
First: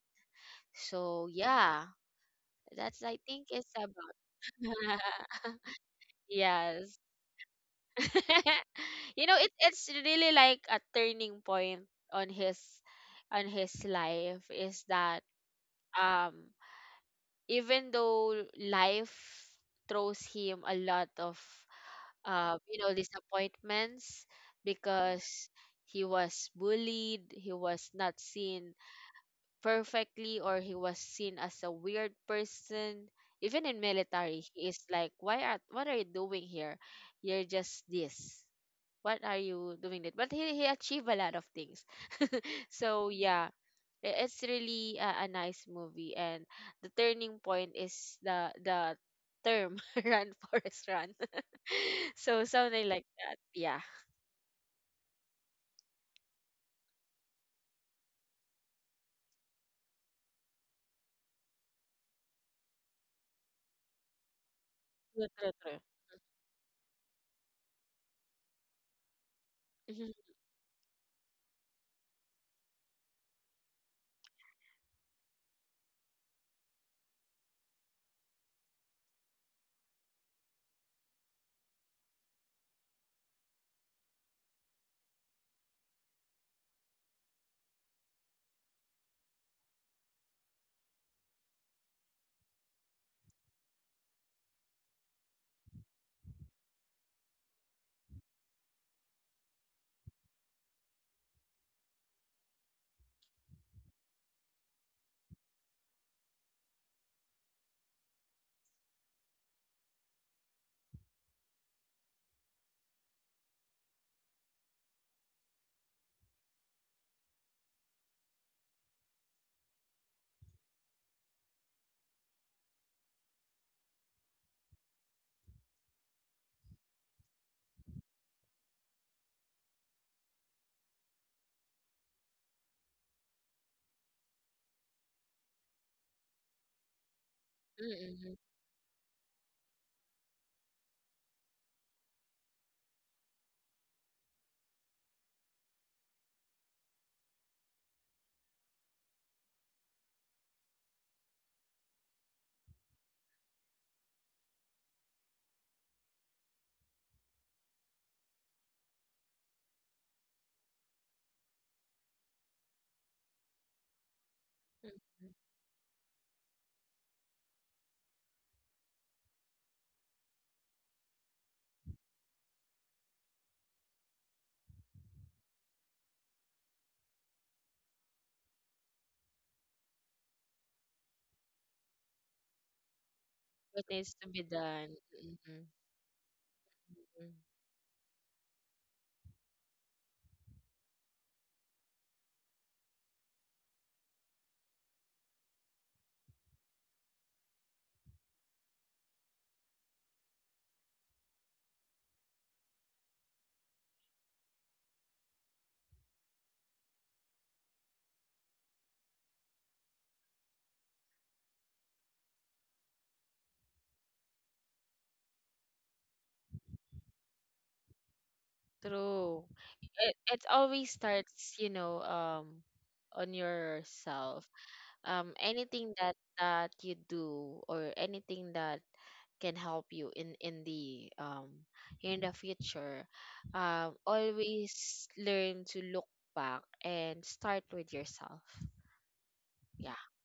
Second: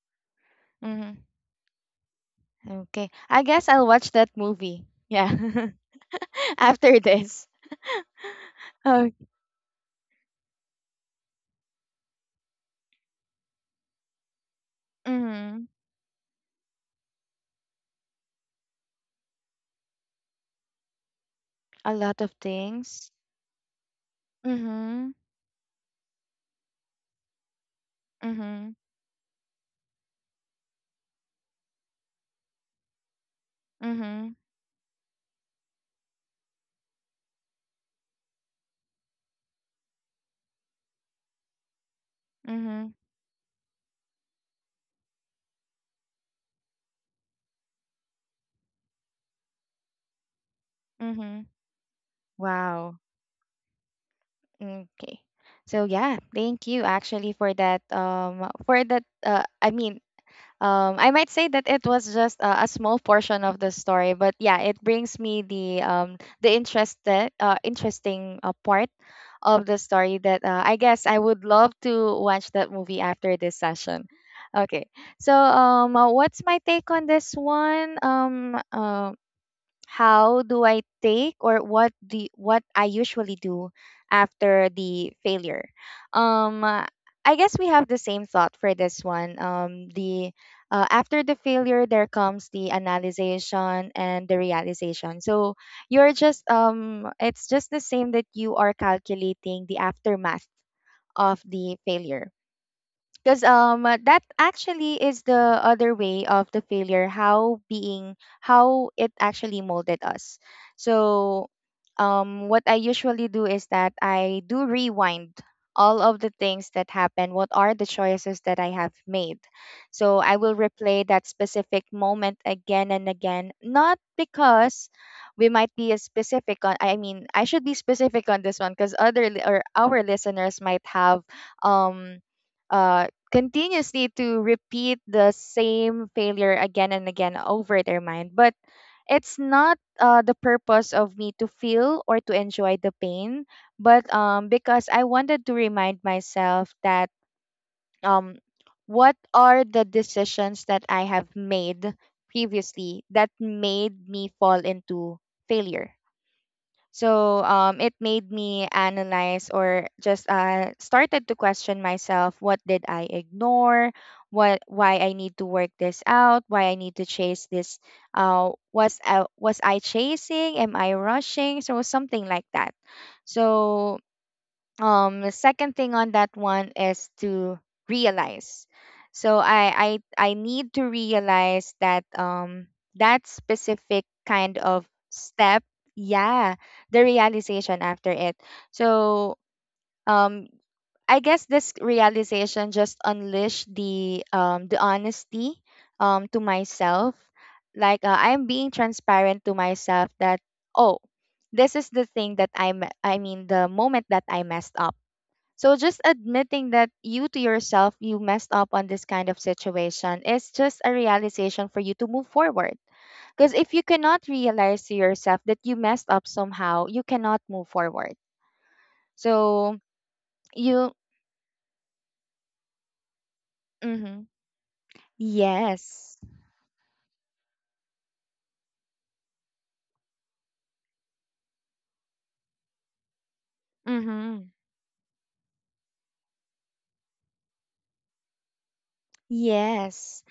Mhm.
So yeah, that's,
Okay.
I
I
think
guess
it's
I'll watch
about
that movie. Yeah.
yes.
After this. Oh,
You know it, it's really like a turning point on his, on his life, is that
mhm.
um even though life throws him a lot of
A lot of
uh you know,
things.
disappointments,
Mhm.
because he was bullied, he was not
Mhm.
seen perfectly, or he was seen as a weird person. Even in
Mhm.
military, he is like, why are, what are you doing here, you're just this, what are you doing that. But he, he achieved a lot of things.
Mhm.
So yeah, I- it's really a, a nice movie, and the turning point is the the term, run Forest run.
Mhm.
So something
Wow.
like that, yeah.
Okay. So yeah, thank you actually for that um for that uh I mean, um, I might say that it was just a, a small portion of the story, but yeah, it brings
True,
me
true, true.
the um, the interested uh, interesting uh, part of the
Mhm,
story that uh, I guess I would love to watch that movie after this session. Okay, so um, uh, what's my take on this one? Um, um how do I take or what do what I usually do after the failure? Um, uh, I guess we have the same thought for this one. Um, the uh, after the failure, there comes the analyzation and the realization. So you're just um, it's just the same that you are calculating the aftermath of the failure because um uh, that actually is the other way of the failure how being how it actually molded us so um what I usually do is that I do rewind all of the things that happened what are the choices that I have made so I will replay that specific moment again and again, not because we might be a specific on I mean I should be specific on this one because other li- or our listeners might have um uh, continuously to repeat the same failure again and again over their
mm,
mind.
mhm,
But it's not uh, the purpose of me to feel or to enjoy the pain, but um, because I wanted to remind myself that um, what are the decisions that I have made previously that made me fall into failure. So um, it made me analyze or just uh, started to question myself: what did I ignore? What why I need
mhm.
to work this out? Why I need to chase this? Uh, was I, was I chasing? Am I rushing? So something like that. So um the second thing on that one is to realize. So i i i need to realize that um that
What
specific
needs to be
kind of
done.
step.
Mhm,
Yeah, the
mhm.
realization after it. So um I guess this realization just unleashed the um the honesty um to myself. Like uh, I'm being transparent to myself that oh, this is the thing that I am I mean the moment that I messed up. So just admitting that you to yourself you messed up on this kind of situation is just a realization for you to move forward. Because if you cannot realize to yourself that you messed up somehow, you cannot move forward.
True.
So
It it
you
always starts, you know, um, on
mm-hmm.
yourself. Um, anything
Yes.
that, that you do, or anything that can help you in, in the um in the future, um,
Mm-hmm.
always learn to look back and start with yourself. Yeah.
Yes.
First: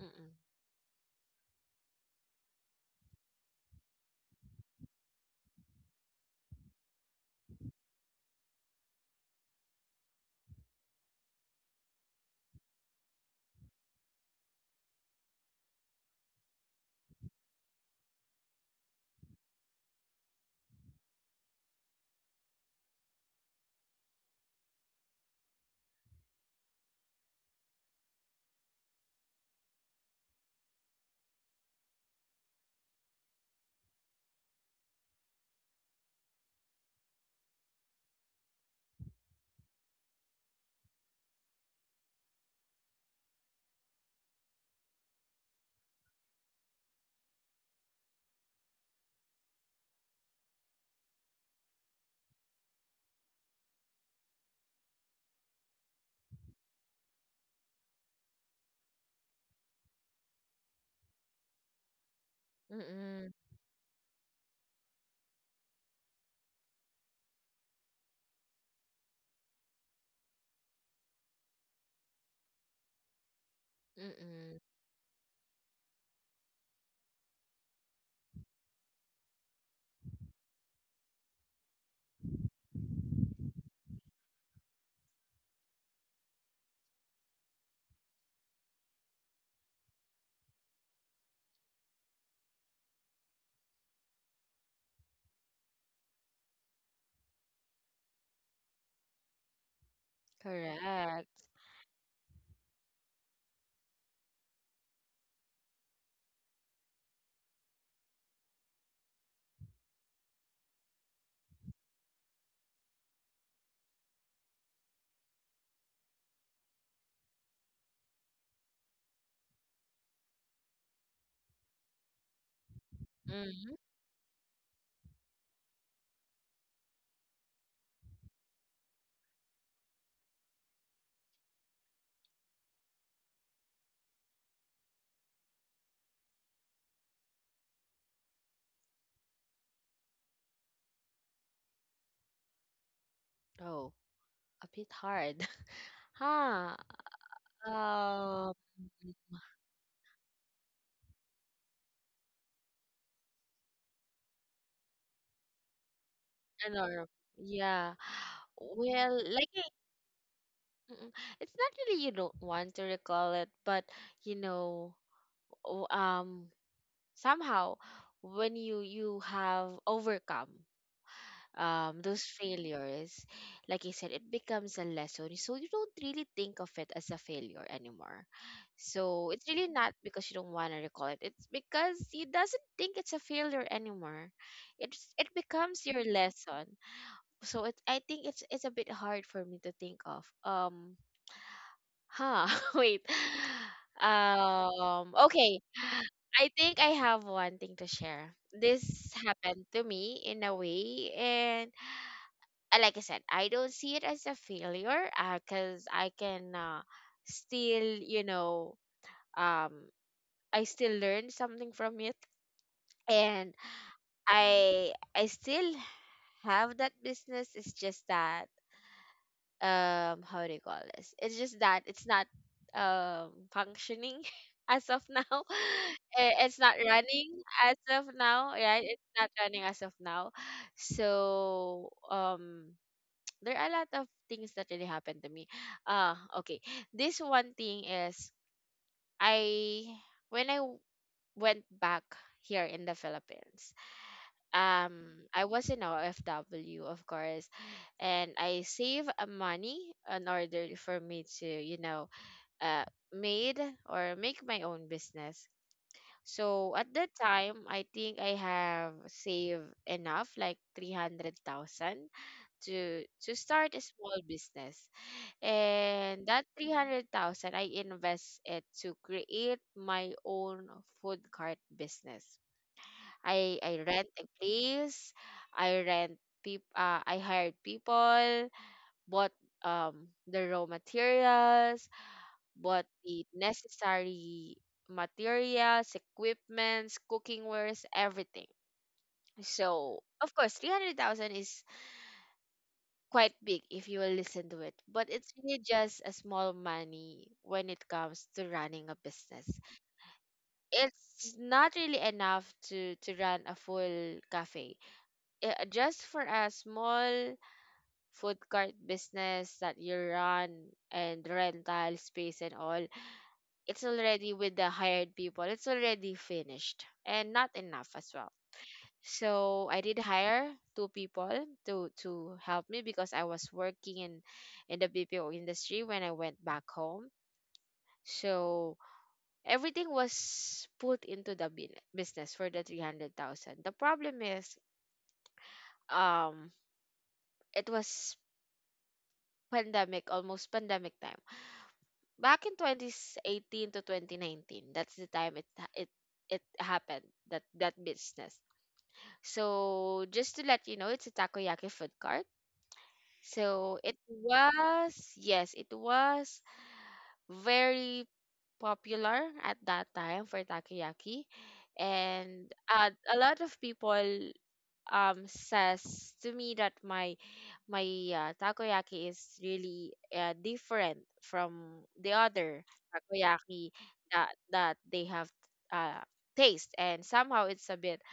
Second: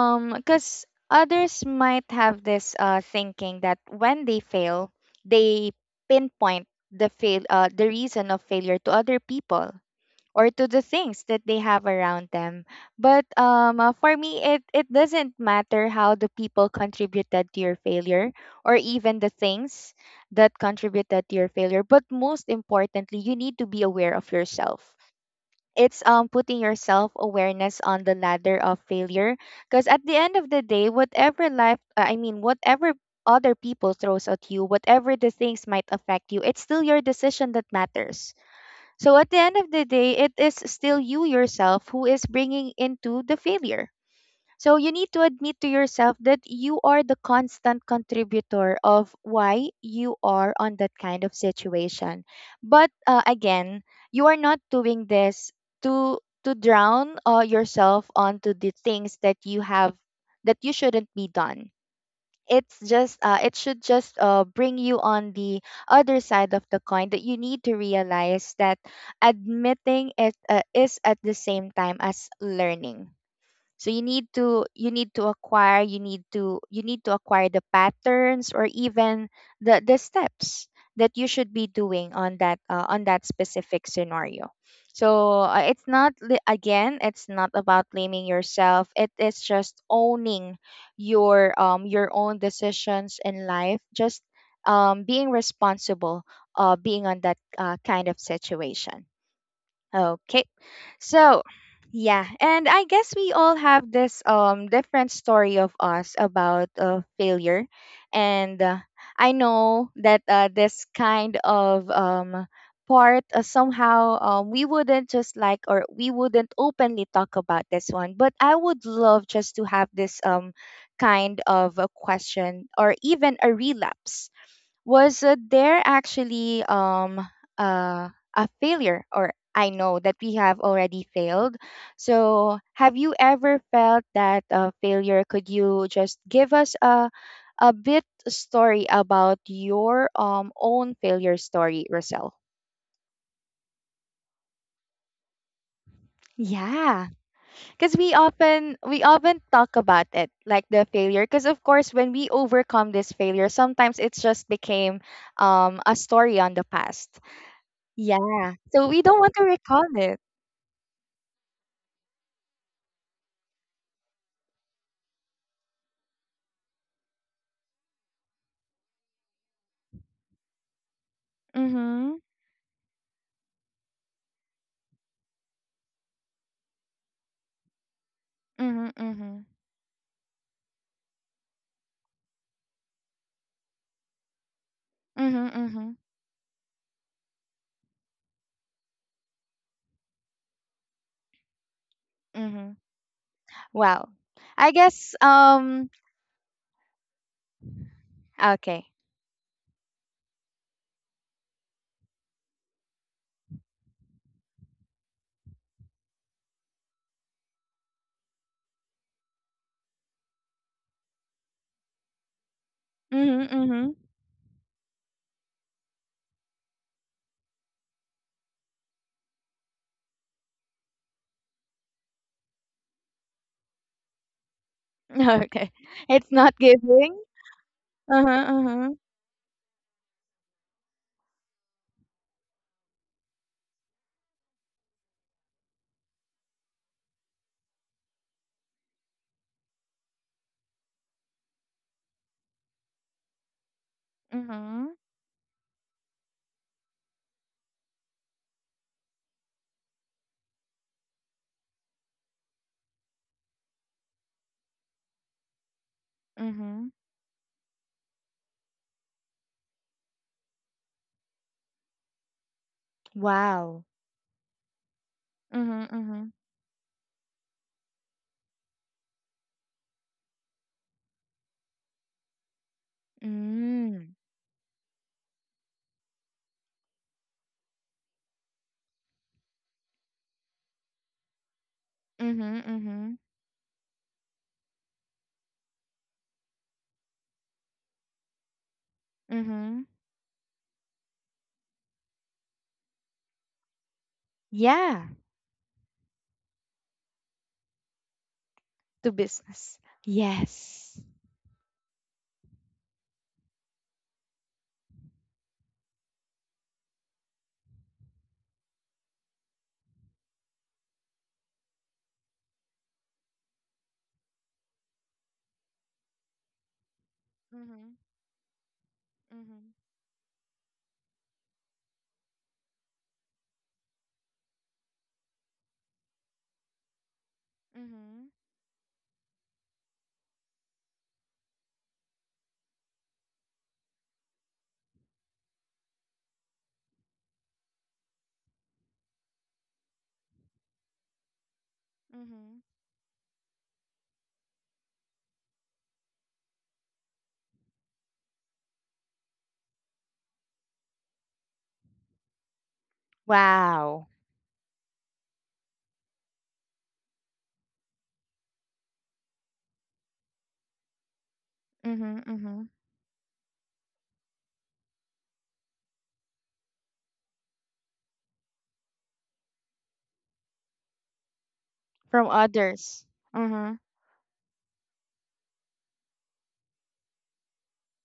Mm-mm.
Because others might have this uh thinking that when they fail, they pinpoint the fail uh the reason of failure to other people or to the things that they have around them. But um, uh, for me, it, it doesn't matter how the people contributed to your failure or even the things that contributed to your failure. But most importantly, you need to be aware of yourself. It's um, putting your self awareness on the ladder of failure. Because at the end of the day, whatever life, uh, I mean, whatever other people throws at you, whatever the things might affect you, it's still your decision that matters, so at the end of the day, it is still you yourself who is bringing into the failure. So you need to admit to yourself that you are the constant contributor of why you are on that kind of situation. But uh, again, you are not doing this to to drown uh, yourself onto the things that you have that you shouldn't be done. It's just
Mm-mm.
uh, it should just uh, bring you on the other side of the coin, that you need to realize that admitting it uh, is at the same time as learning. So you need
Mm-mm.
to you need to acquire you need to you need to acquire the patterns or even the the steps that you should be doing on that uh, on that specific scenario. So uh, it's not li- again, it's not about blaming yourself, it is just owning your um your own decisions in life, just um being responsible, uh being on that uh, kind of situation. Okay.
Correct.
So, yeah, and I guess we all have this um different story of us about uh, failure, and uh, I know that uh, this kind of um part uh, somehow um we wouldn't just like, or we wouldn't openly talk about this one, but I would love just to have this um kind of a question or even a
Mm-hmm.
relapse. Was uh, there actually um uh, a failure, or I know that we have already failed, so have you ever felt that uh, failure? Could you just give us a a bit story about your um own failure story, Roselle?
Oh, a bit hard. Huh.
Yeah, because we
Um,
often we often talk about it like the failure. Because of course, when we overcome this failure, sometimes it's just became um a story on the
a norm.
past.
Yeah.
Yeah. So we
Well,
don't want to
like I-
recall it.
mm, it's not really you don't want to recall it, but you know, o- um, somehow when you you have overcome um those
Mhm.
failures, like you said, it becomes a lesson. So you don't really think of it as a failure anymore.
Mhm.
So it's
Mhm.
really not because you don't want to recall it, it's because you doesn't think it's a failure anymore. It's, it
Mhm.
becomes your
Mhm.
lesson. So it, I think it's it's a bit hard for me to think of. Um, huh?
Mhm.
Wait.
Well, I
Um.
guess
Okay.
um
I think I have one thing to share. This
okay.
happened to me in a way, and uh, like I said, I don't see it as a failure, uh, cause I can uh, still, you know, um, I still learn something from it, and
Mhm. Mhm.
I I still have that business. It's just that um how do you call this it's just that it's not um functioning as of now.
Okay.
I-
It's
it's
not
not running
giving.
as of
Uh-huh.
now, right,
Uh-huh.
it's not running as of now. So um there are a lot of things that really happened to me. uh okay, this one thing is, I, when I w- went back here in the Philippines,
Mhm.
um I was in O F W, of course, and I save uh, money in order for me to, you know, uh made, or make my own business. So at
Mhm.
that time, I think I have saved enough, like three hundred thousand to to start a
Wow.
small business.
Mhm.
And that
Mhm.
three hundred thousand I invest it to create my own food cart business. I I rent a
Mm.
place, I rent, peop uh, I hired people, bought um the raw materials,
Mhm.
bought the
Mhm.
necessary materials, equipments, cooking wares, everything.
Mhm.
So of course, three hundred thousand is quite big if you will listen to it, but
Yeah,
it's really just a small money when it comes to running a
to
business.
business. Yes.
It's not really enough to to run a full cafe, uh, just for a small food cart business that you run and rental space and all. It's already with the hired people. It's already finished and not enough
Mhm.
as well. So
Mhm.
I did hire two people to to help me because I was working in in the B P O industry when I went back home.
Mhm.
So everything was put into the bin- business for the three hundred thousand. The problem is um it was pandemic, almost pandemic time. Back in
Mhm.
twenty eighteen to twenty nineteen, that's the time it ha- it it happened, that that business. So just to let you know, it's a takoyaki food cart. So it
Wow.
was, yes, it was very popular at that time for takoyaki,
Mhm.
and
Mhm.
uh, a lot of people um says to me that my my uh, takoyaki is really uh, different from the
From
other
others.
takoyaki
Uh-huh.
that that they have, uh taste, and somehow it's a bit,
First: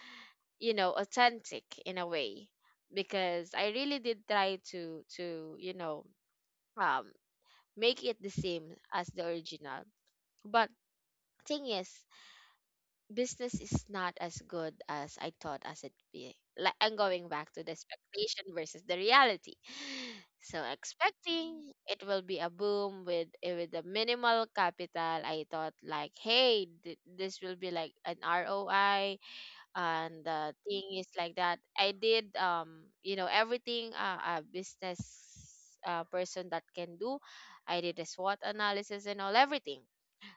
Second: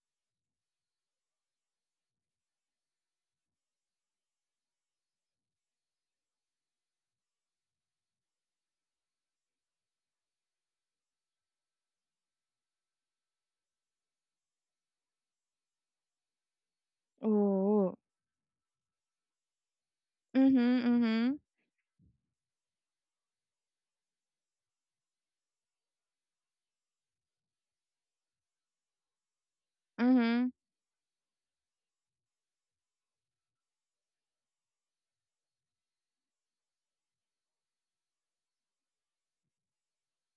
you know, authentic in a way, because I really did try to to you know um make it the same as the original. But thing is, business is not as good as I thought as it be. Like, I'm going back to the
Ooh.
expectation versus the reality. So
Mm-hmm.
expecting it will be a boom with eh, with the minimal capital. I thought like, hey, th- this will be like an R O I. And
Mm-hmm.
the thing is like that. I did, um you know, everything uh, a business, uh, person that can do. I did a SWOT analysis and all, everything.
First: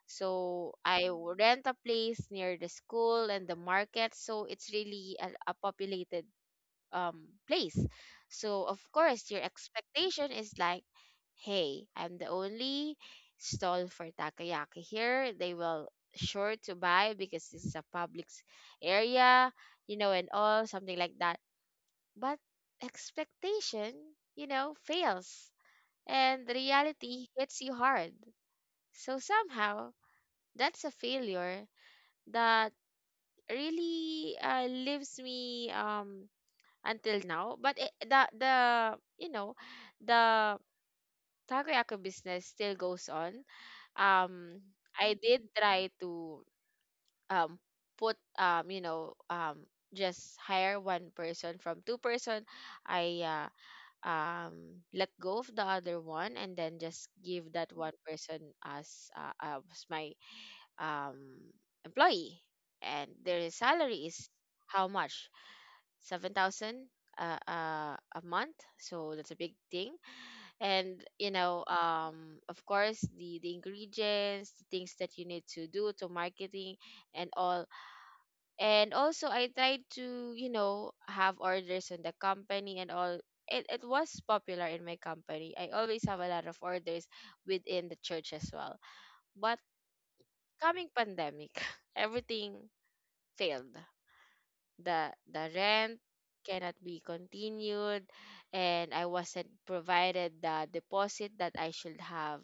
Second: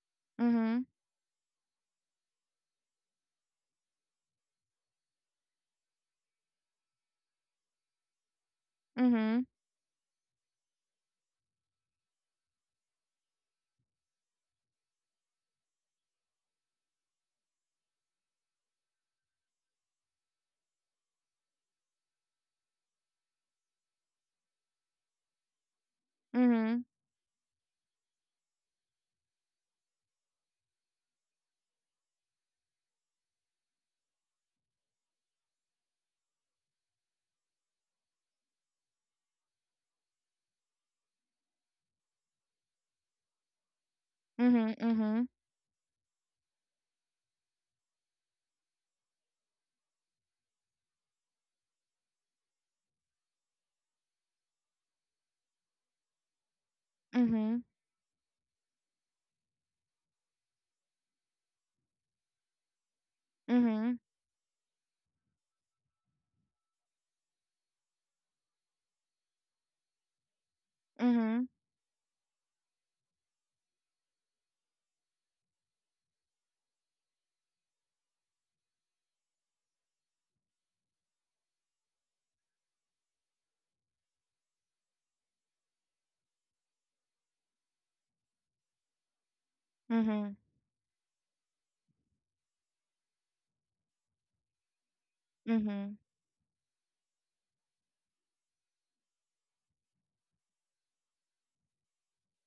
So
Mm-hmm.
I w- rent a place near the school and the market. So it's really a, a populated um place. So of course your
Mm-hmm.
expectation is like, hey, I'm the only stall for takoyaki here. They will sure to buy because this is a public s- area, you know, and all something like that. But expectation, you know, fails and
Mm-hmm.
reality hits you hard. So somehow that's a failure that really, uh, leaves me um until now. But it, the the you know the takoyaki business still goes on. um
Mm-hmm.
i
Mm-hmm.
did try to, um put, um you know um just hire one person from two person. I uh, um let go of the other one and then just give
Mm-hmm.
that one person as, uh, as my, um, employee. And their
Mm-hmm. Mm-hmm.
salary is, how much? Seven thousand, uh, uh, a month. So that's a big thing. And, you
Mm-hmm.
know, um, of course, the the ingredients, the things that you need to do, to marketing and all. And also, I tried to, you know, have orders in the company and all. It, it was popular in my company. I always have a lot of orders within the church as well. But
Mm-hmm.
coming pandemic, everything failed. The the
Mm-hmm.
rent cannot be continued, and I wasn't provided the deposit that I should have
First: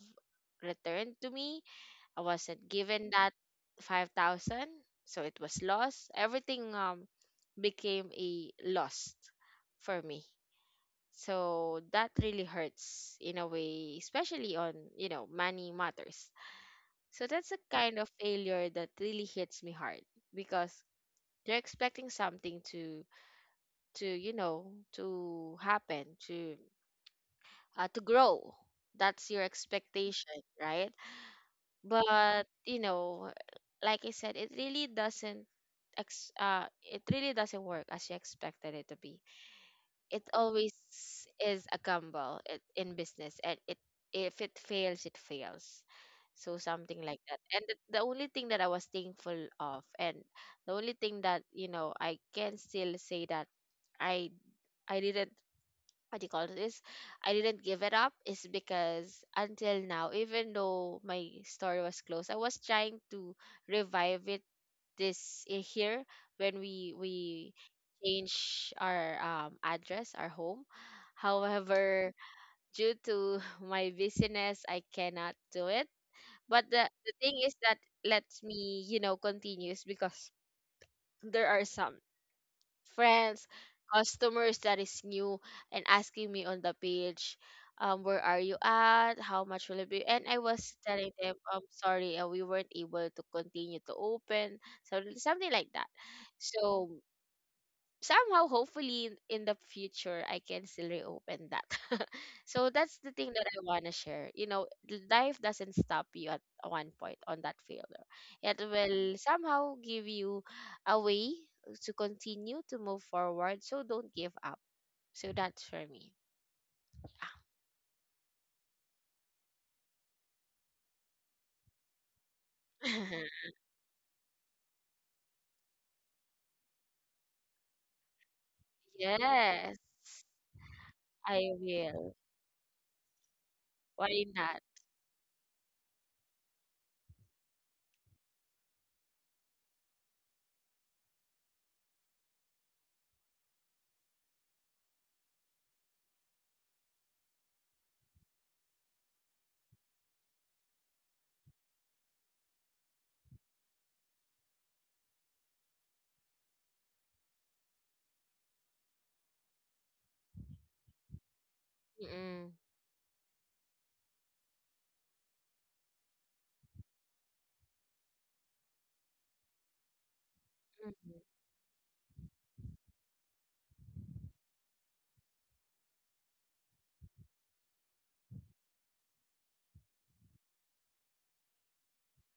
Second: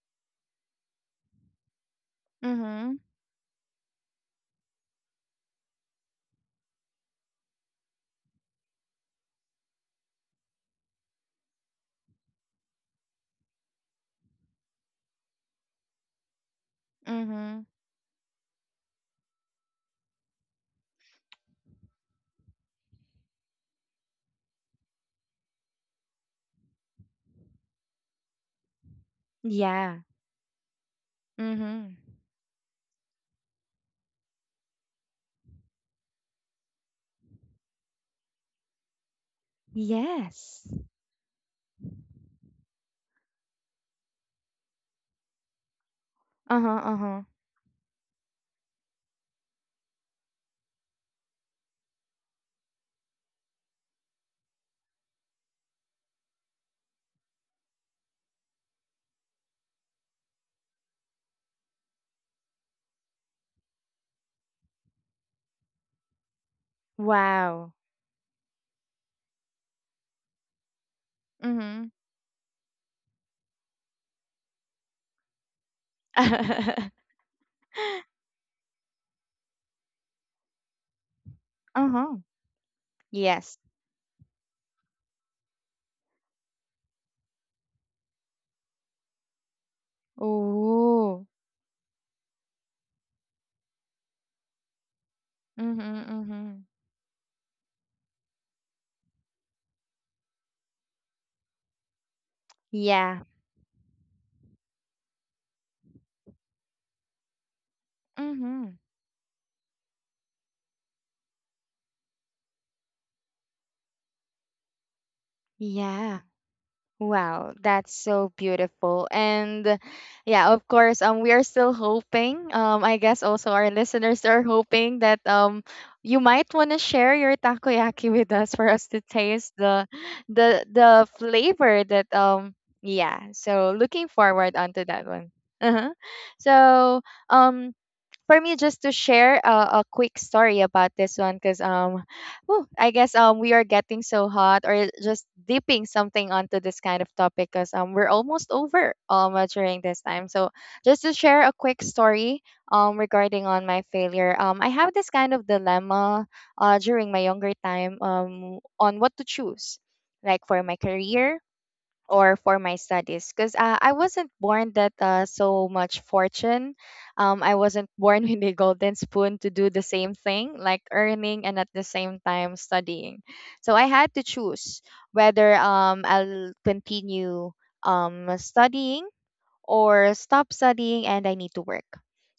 returned to me. I wasn't
Mm-hmm.
given that five thousand, so it was lost. Everything um became a lost for me. So that really hurts in a way, especially on, you know, money matters. So that's a
Mm-hmm.
kind of failure that really hits me hard, because you're expecting something to, to you know to happen, to, uh, to grow. That's your
Yeah.
expectation, right?
Mm-hmm.
But, you know, like I said, it really doesn't, ex- uh, it really doesn't work as you expected it to be. It
Yes.
always is a gamble, it, in business. And it, if it fails, it fails. So
Uh-huh.
something
Uh-huh.
like that. And the, the only thing that I was thankful of, and the only thing that, you know, I can still say that i i didn't, what do you call this? I didn't give it up, is because until now, even though my store was closed, I was trying to revive it. This i- here when we we
Wow.
change our um address, our home.
Mm-hmm.
However, due to my busyness, I cannot do it. But the, the thing is that lets me, you know, continues, because there are some
Uh-huh.
friends,
Yes.
customers that is new, and asking me on the page, um, where are you at? How much will it be? And I was telling
Ooh.
them, I'm sorry, uh, we weren't able to continue to open, so something like
Mm-hmm.
that.
Mm-hmm.
So somehow, hopefully in the future I can still reopen that. So that's the
Yeah.
thing that I want to share. You know, l- life doesn't stop you at one point on that failure. It
Mm-hmm.
will somehow give you a way to continue to move forward. So don't give up. So that's for me.
Yeah. Wow, that's so beautiful. And yeah, of course, um we are still hoping. Um I guess also our listeners are hoping that um you might want to share your takoyaki with us for us to
Yeah.
taste the
Yes,
the the
I
flavor that
will.
um yeah. So looking
Why
forward
not?
onto that one. Uh-huh. So um for me, just to share a, a quick story about this one because um whew, I guess um we are getting so hot, or just dipping something onto this kind of topic because um we're almost over um uh, during this time. So just to share a quick story um regarding on my failure, um I have this kind of dilemma uh during my younger time um on what to choose, like for my career or
Mm-mm.
for my studies, because uh, I wasn't born that uh, so much fortune. Um, I wasn't born with a golden spoon to do the same thing, like
Mm-mm.
earning and at the same time studying. So I had to choose whether um, I'll continue um, studying or stop studying, and I need to work.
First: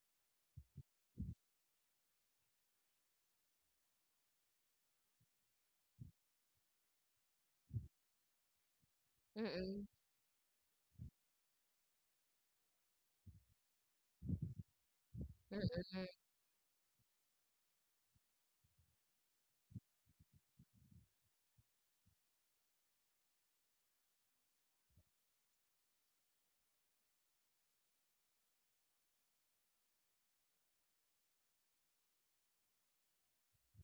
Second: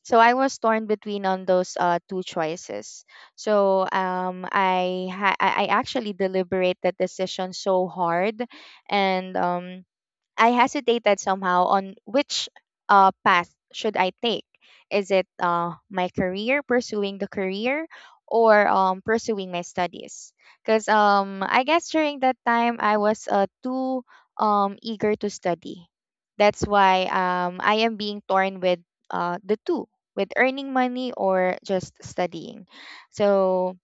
So I was torn between on those uh, two choices. So um, I ha- I I actually deliberate that decision so hard, and um,
Mm-mm.
I hesitated somehow on which uh, path should I take. Is it uh, my
Mm-mm.
career, pursuing the career, or um, pursuing my studies? Because um, I guess during that time I was uh, too um, eager to study. That's why um, I am being torn with uh, the two, with earning money or just studying. So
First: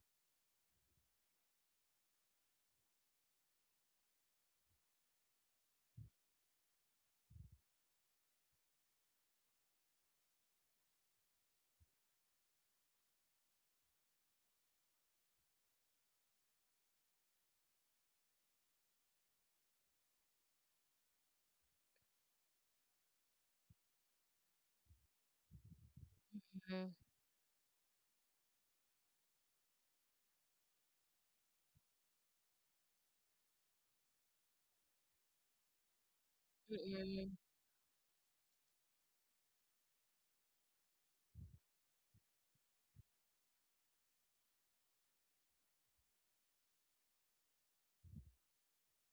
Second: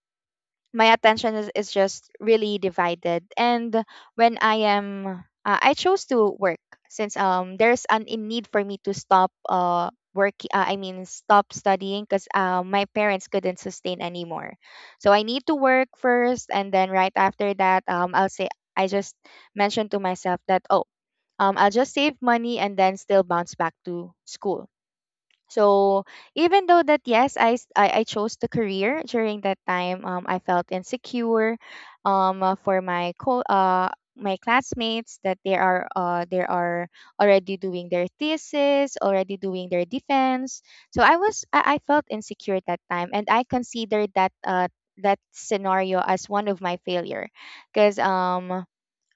my attention is, is just really divided, and when I am uh, I chose to work since um there's an in need for me to stop uh work uh, I mean stop studying because uh, my parents couldn't sustain anymore. So I need to work first, and then right after that um I'll say, I just mentioned to myself that, oh, um, I'll just save money and then still bounce back to school. So, even though
Mm-mm.
that yes, I, s- I I chose the career during that time, Um, I felt insecure um, uh, for my co uh my classmates that they are uh they are
Mm-mm.
already doing their thesis, already doing their defense. So I was I, I felt insecure at that time, and I considered that uh that scenario as one of my failure, because um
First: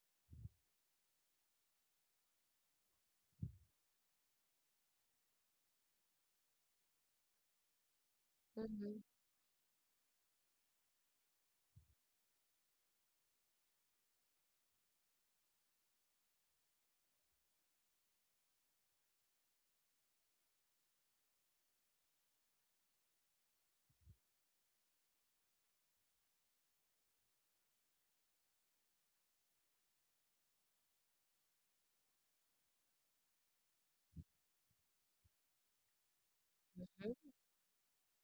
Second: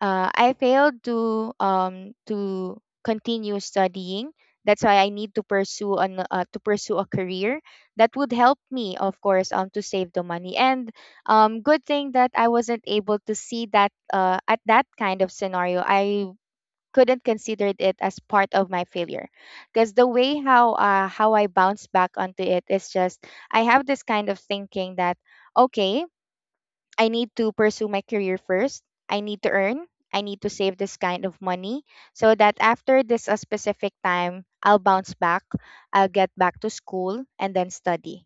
uh, I failed to um to continue studying. That's why I need to pursue an uh, to pursue a career that would help me,
Mm-hmm.
of course, um to save the money. And um, good thing that I wasn't able to see that uh at that kind of scenario, I couldn't consider it as part of my failure, because the way how uh, how I bounce back onto it is just, I have this kind of thinking that, okay, I need to pursue my career first. I need to earn. I need to save this kind of money so that after this a specific time, I'll bounce back. I'll get back to school and then study.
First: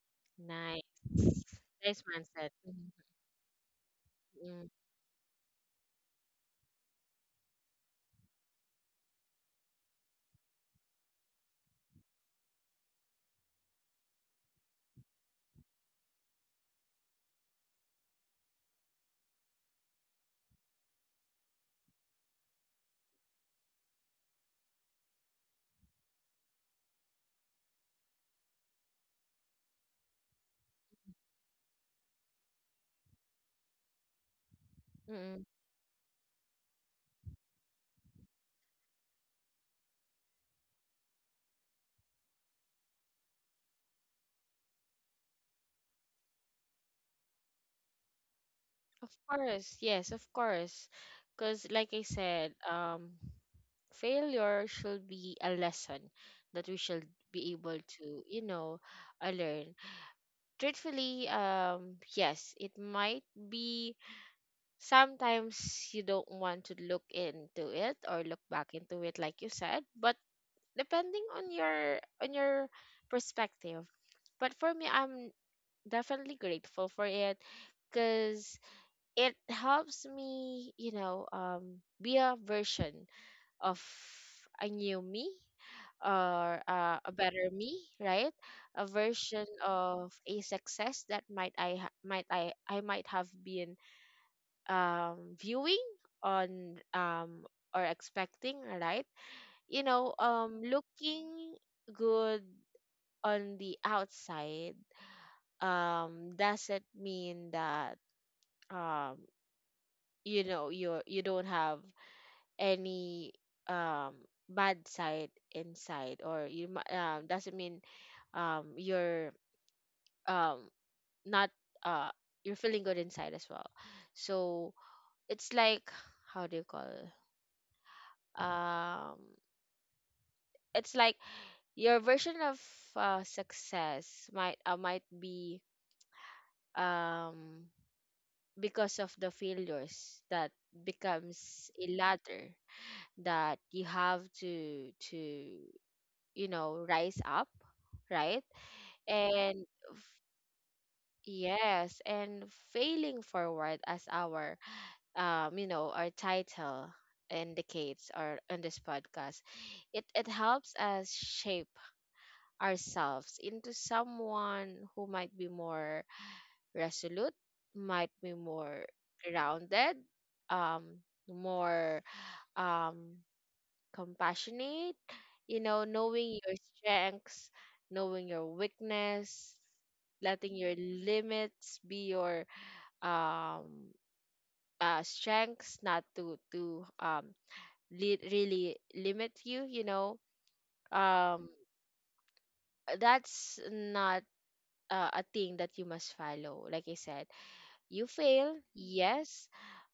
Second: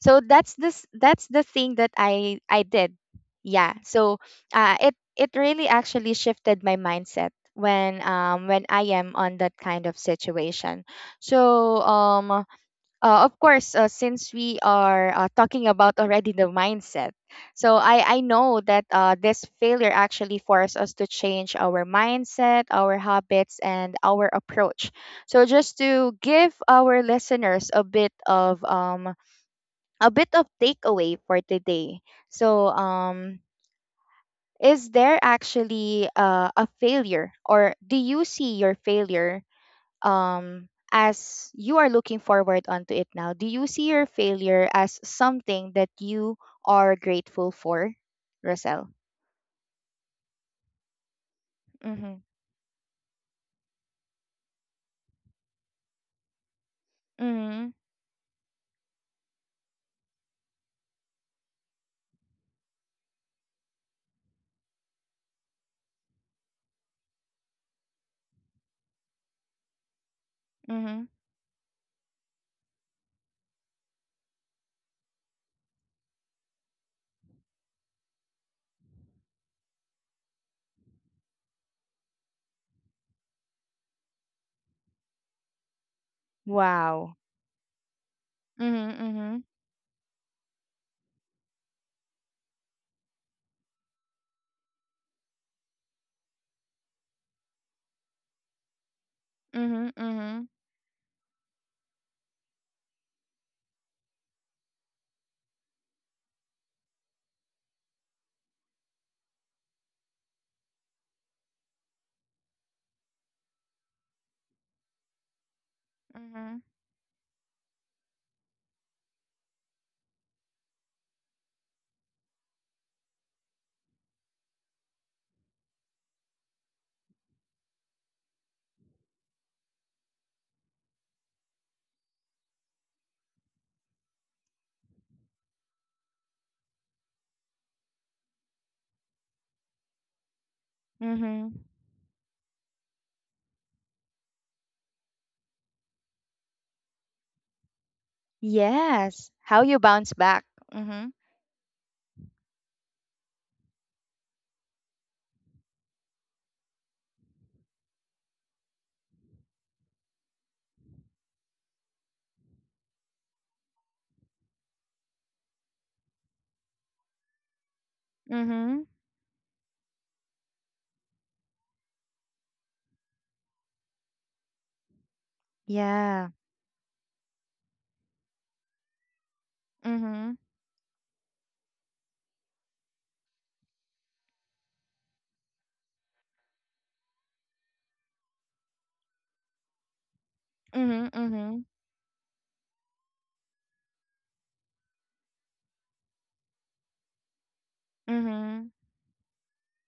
So that's this
Nice.
that's the thing that
Nice
I
mindset.
I
Mhm.
did. Yeah. So
Mm,
uh, it it really actually shifted my mindset when um when I am on that kind of situation. So um uh, of course, uh, since we are uh, talking about already the mindset, so I, I know that uh, this failure actually forced us to change our mindset, our habits, and our approach. So just to give our listeners a bit of um a bit of takeaway for today. So um, is there
mm.
actually uh, a failure, or do you see your failure um as you are looking forward onto it now, do you see your failure as something that you are grateful for, Rosel?
Of course, yes, of course. Because, like I
Mhm.
said, um, failure should be a lesson that we should be
Mhm.
able to, you know, uh, learn. Truthfully, um, yes, it might be sometimes you don't want to look into it or look back into it, like you said, but
Mhm.
depending on your on your perspective. But for me, I'm definitely grateful for it, because it helps me, you know, um, be a version of a new me, or uh, a
Wow.
better me, right? A
Mhm.
version
Mhm.
of a success that might I ha- might I I might have been, um, viewing on, um, or expecting, right? You
Mhm.
know,
Mhm.
um, looking good on the outside um doesn't mean that um you know you you don't have any um bad side inside, or
Mhm.
you mi- um doesn't mean um you're um not, uh you're feeling good inside as well. So it's like, how do you call it? um it's like your version of, uh, success might uh, might be, um because of the failures that becomes
Mhm.
a ladder that you have to to you know rise up, right?
Yes,
And
how you bounce back. Mhm.
yes, and failing forward, as our, um you know, our title indicates, or on this podcast, it it helps us shape ourselves into someone who might be more resolute, might be more
Mhm.
grounded, um more, um compassionate, you know,
Yeah.
knowing your strengths, knowing your weakness,
Mhm.
letting your limits be your, um uh strengths, not to to um li- really limit you, you know.
Mhm.
Um
Mhm.
that's not, uh, a thing that you must follow. Like I said, you fail,
Mhm.
yes,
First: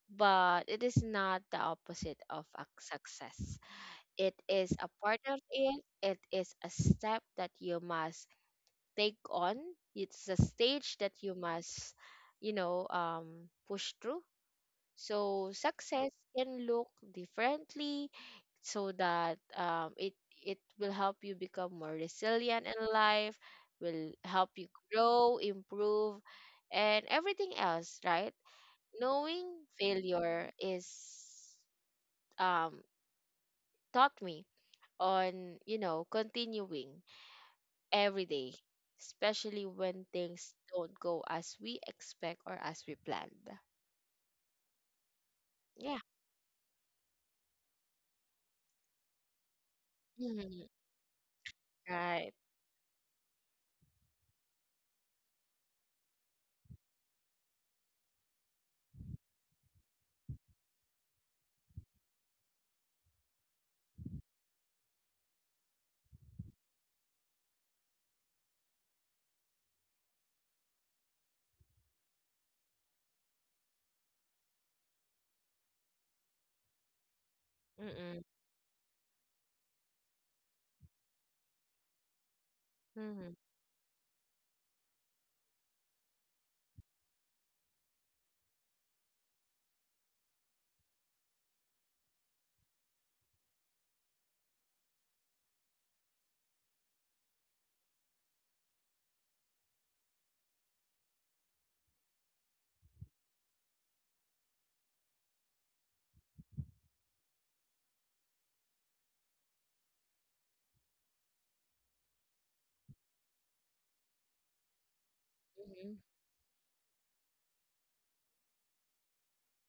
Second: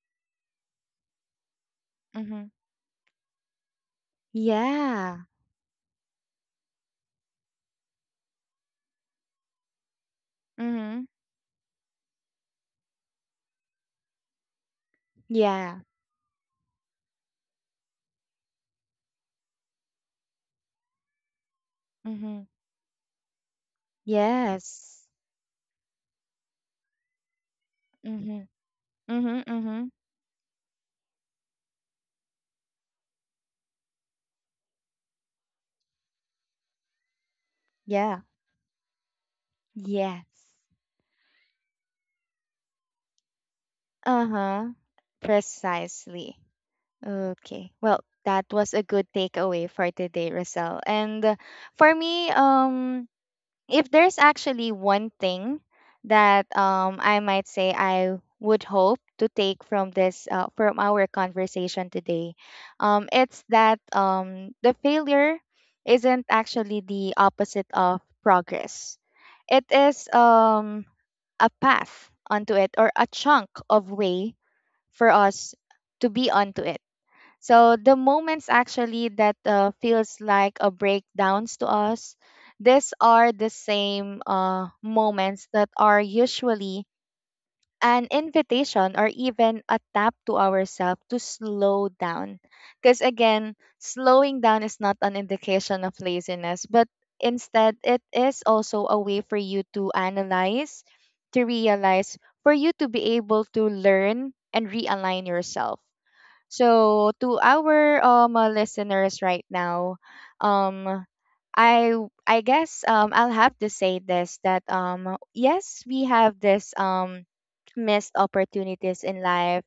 but it is not the opposite of
Mhm.
a success. It is a part
Yeah.
of it. It is a step that you must take on. It's a stage
Mhm.
that you must, you know, um, push through. So
Yeah.
success can look differently, so that, um, it it will help you become more
Mhm.
resilient in life, will help you
Yes.
grow, improve, and everything else, right?
Mhm. Mhm.
Knowing
Mhm.
failure is, um, taught me on, you know, continuing
Yeah.
every day, especially when
Yes.
things don't go as we expect or as we planned.
Uh-huh.
Yeah.
Precisely. Okay. Well, that was a good takeaway for today,
Mhm.
Rosal. And uh, for me,
Right.
um if there's actually one thing that um, I might say I would hope to take from this uh, from our conversation today, um, it's that um, the failure isn't actually the opposite of progress. It is um, a path onto it, or a chunk of way for us to be onto it. So the
Mm-mm.
moments actually that uh, feels like a breakdowns to us, these are
Mm-hmm.
the same uh, moments that are usually an invitation or even a tap to ourselves to slow down. Because again, slowing down is not an indication of laziness, but instead it is also a way for you to analyze, to realize, for you to be able to learn and realign yourself. So to our um uh, listeners right now, um I I guess um I'll have to say this, that um yes,
Mm-hmm.
we have this um missed opportunities in life.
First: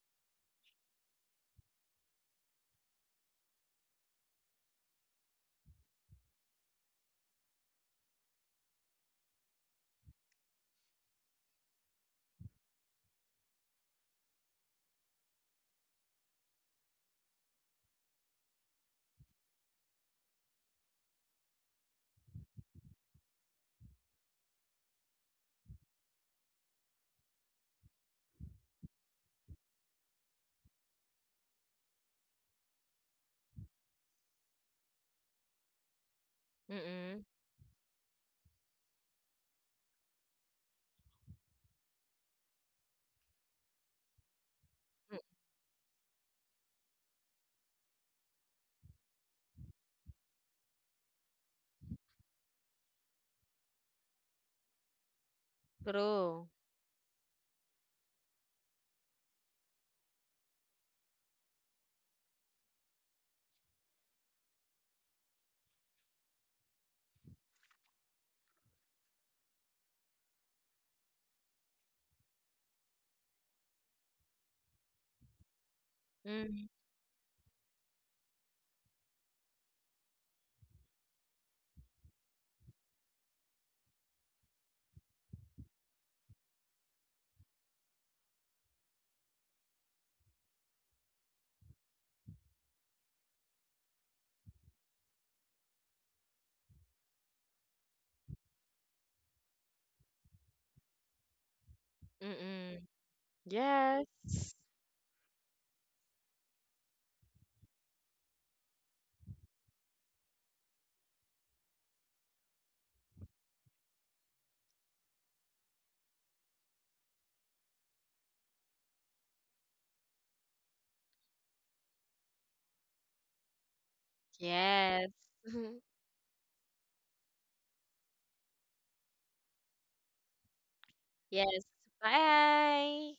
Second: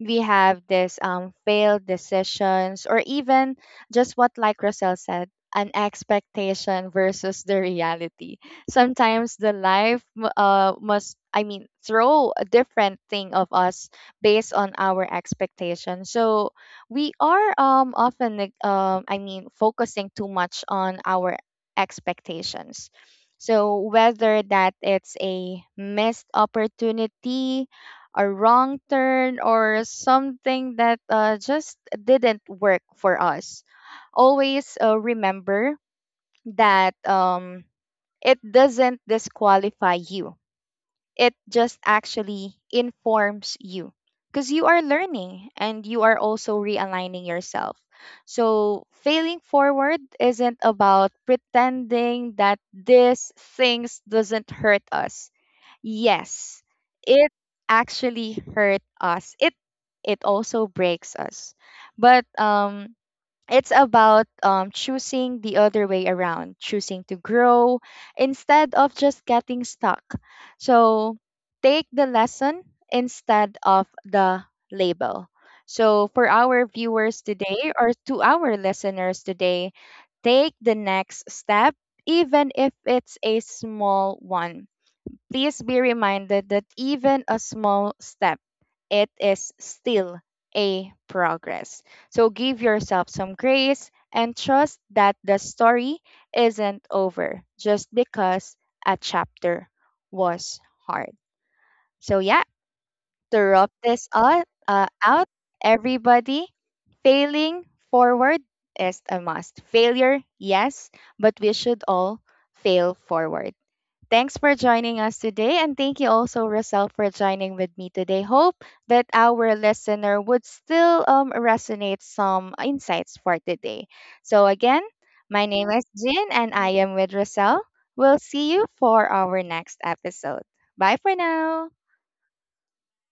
We have this um failed decisions, or even just what like Roselle said, an expectation versus the reality. Sometimes the life mu- uh must, I mean, throw a different thing of us based on our expectation. So we are um, often, neg- um, I mean, focusing too much on our expectations. So whether that it's a missed opportunity, a wrong turn, or something that uh, just didn't work for us, always uh, remember that
Mm-mm.
um, it doesn't disqualify you, it just actually informs you, because you are
Mm.
learning and you are also realigning yourself. So, failing forward isn't about pretending that this things doesn't hurt us.
True.
Yes, it actually hurt us. It it also breaks us. But um it's about um, choosing the other way around, choosing to grow instead of just getting stuck. So take the lesson instead of the label. So, for our
Mm.
viewers today, or to our listeners today, take the next step, even if it's a small one. Please be reminded that even a small step, it is still a progress. So give yourself some grace and trust that the story isn't over just because a chapter was hard. So, yeah,
Mm-mm.
to wrap this up,
Yes.
uh, out, everybody, failing forward is a must. Failure, yes, but we should all fail forward. Thanks for joining us today, and thank you also, Russell, for joining with me today. Hope that our listener would still um, resonate some insights for today. So, again,
Yes.
my name is Jin, and I am with Russell. We'll see you for our next episode. Bye for
Yes.
now.
Bye.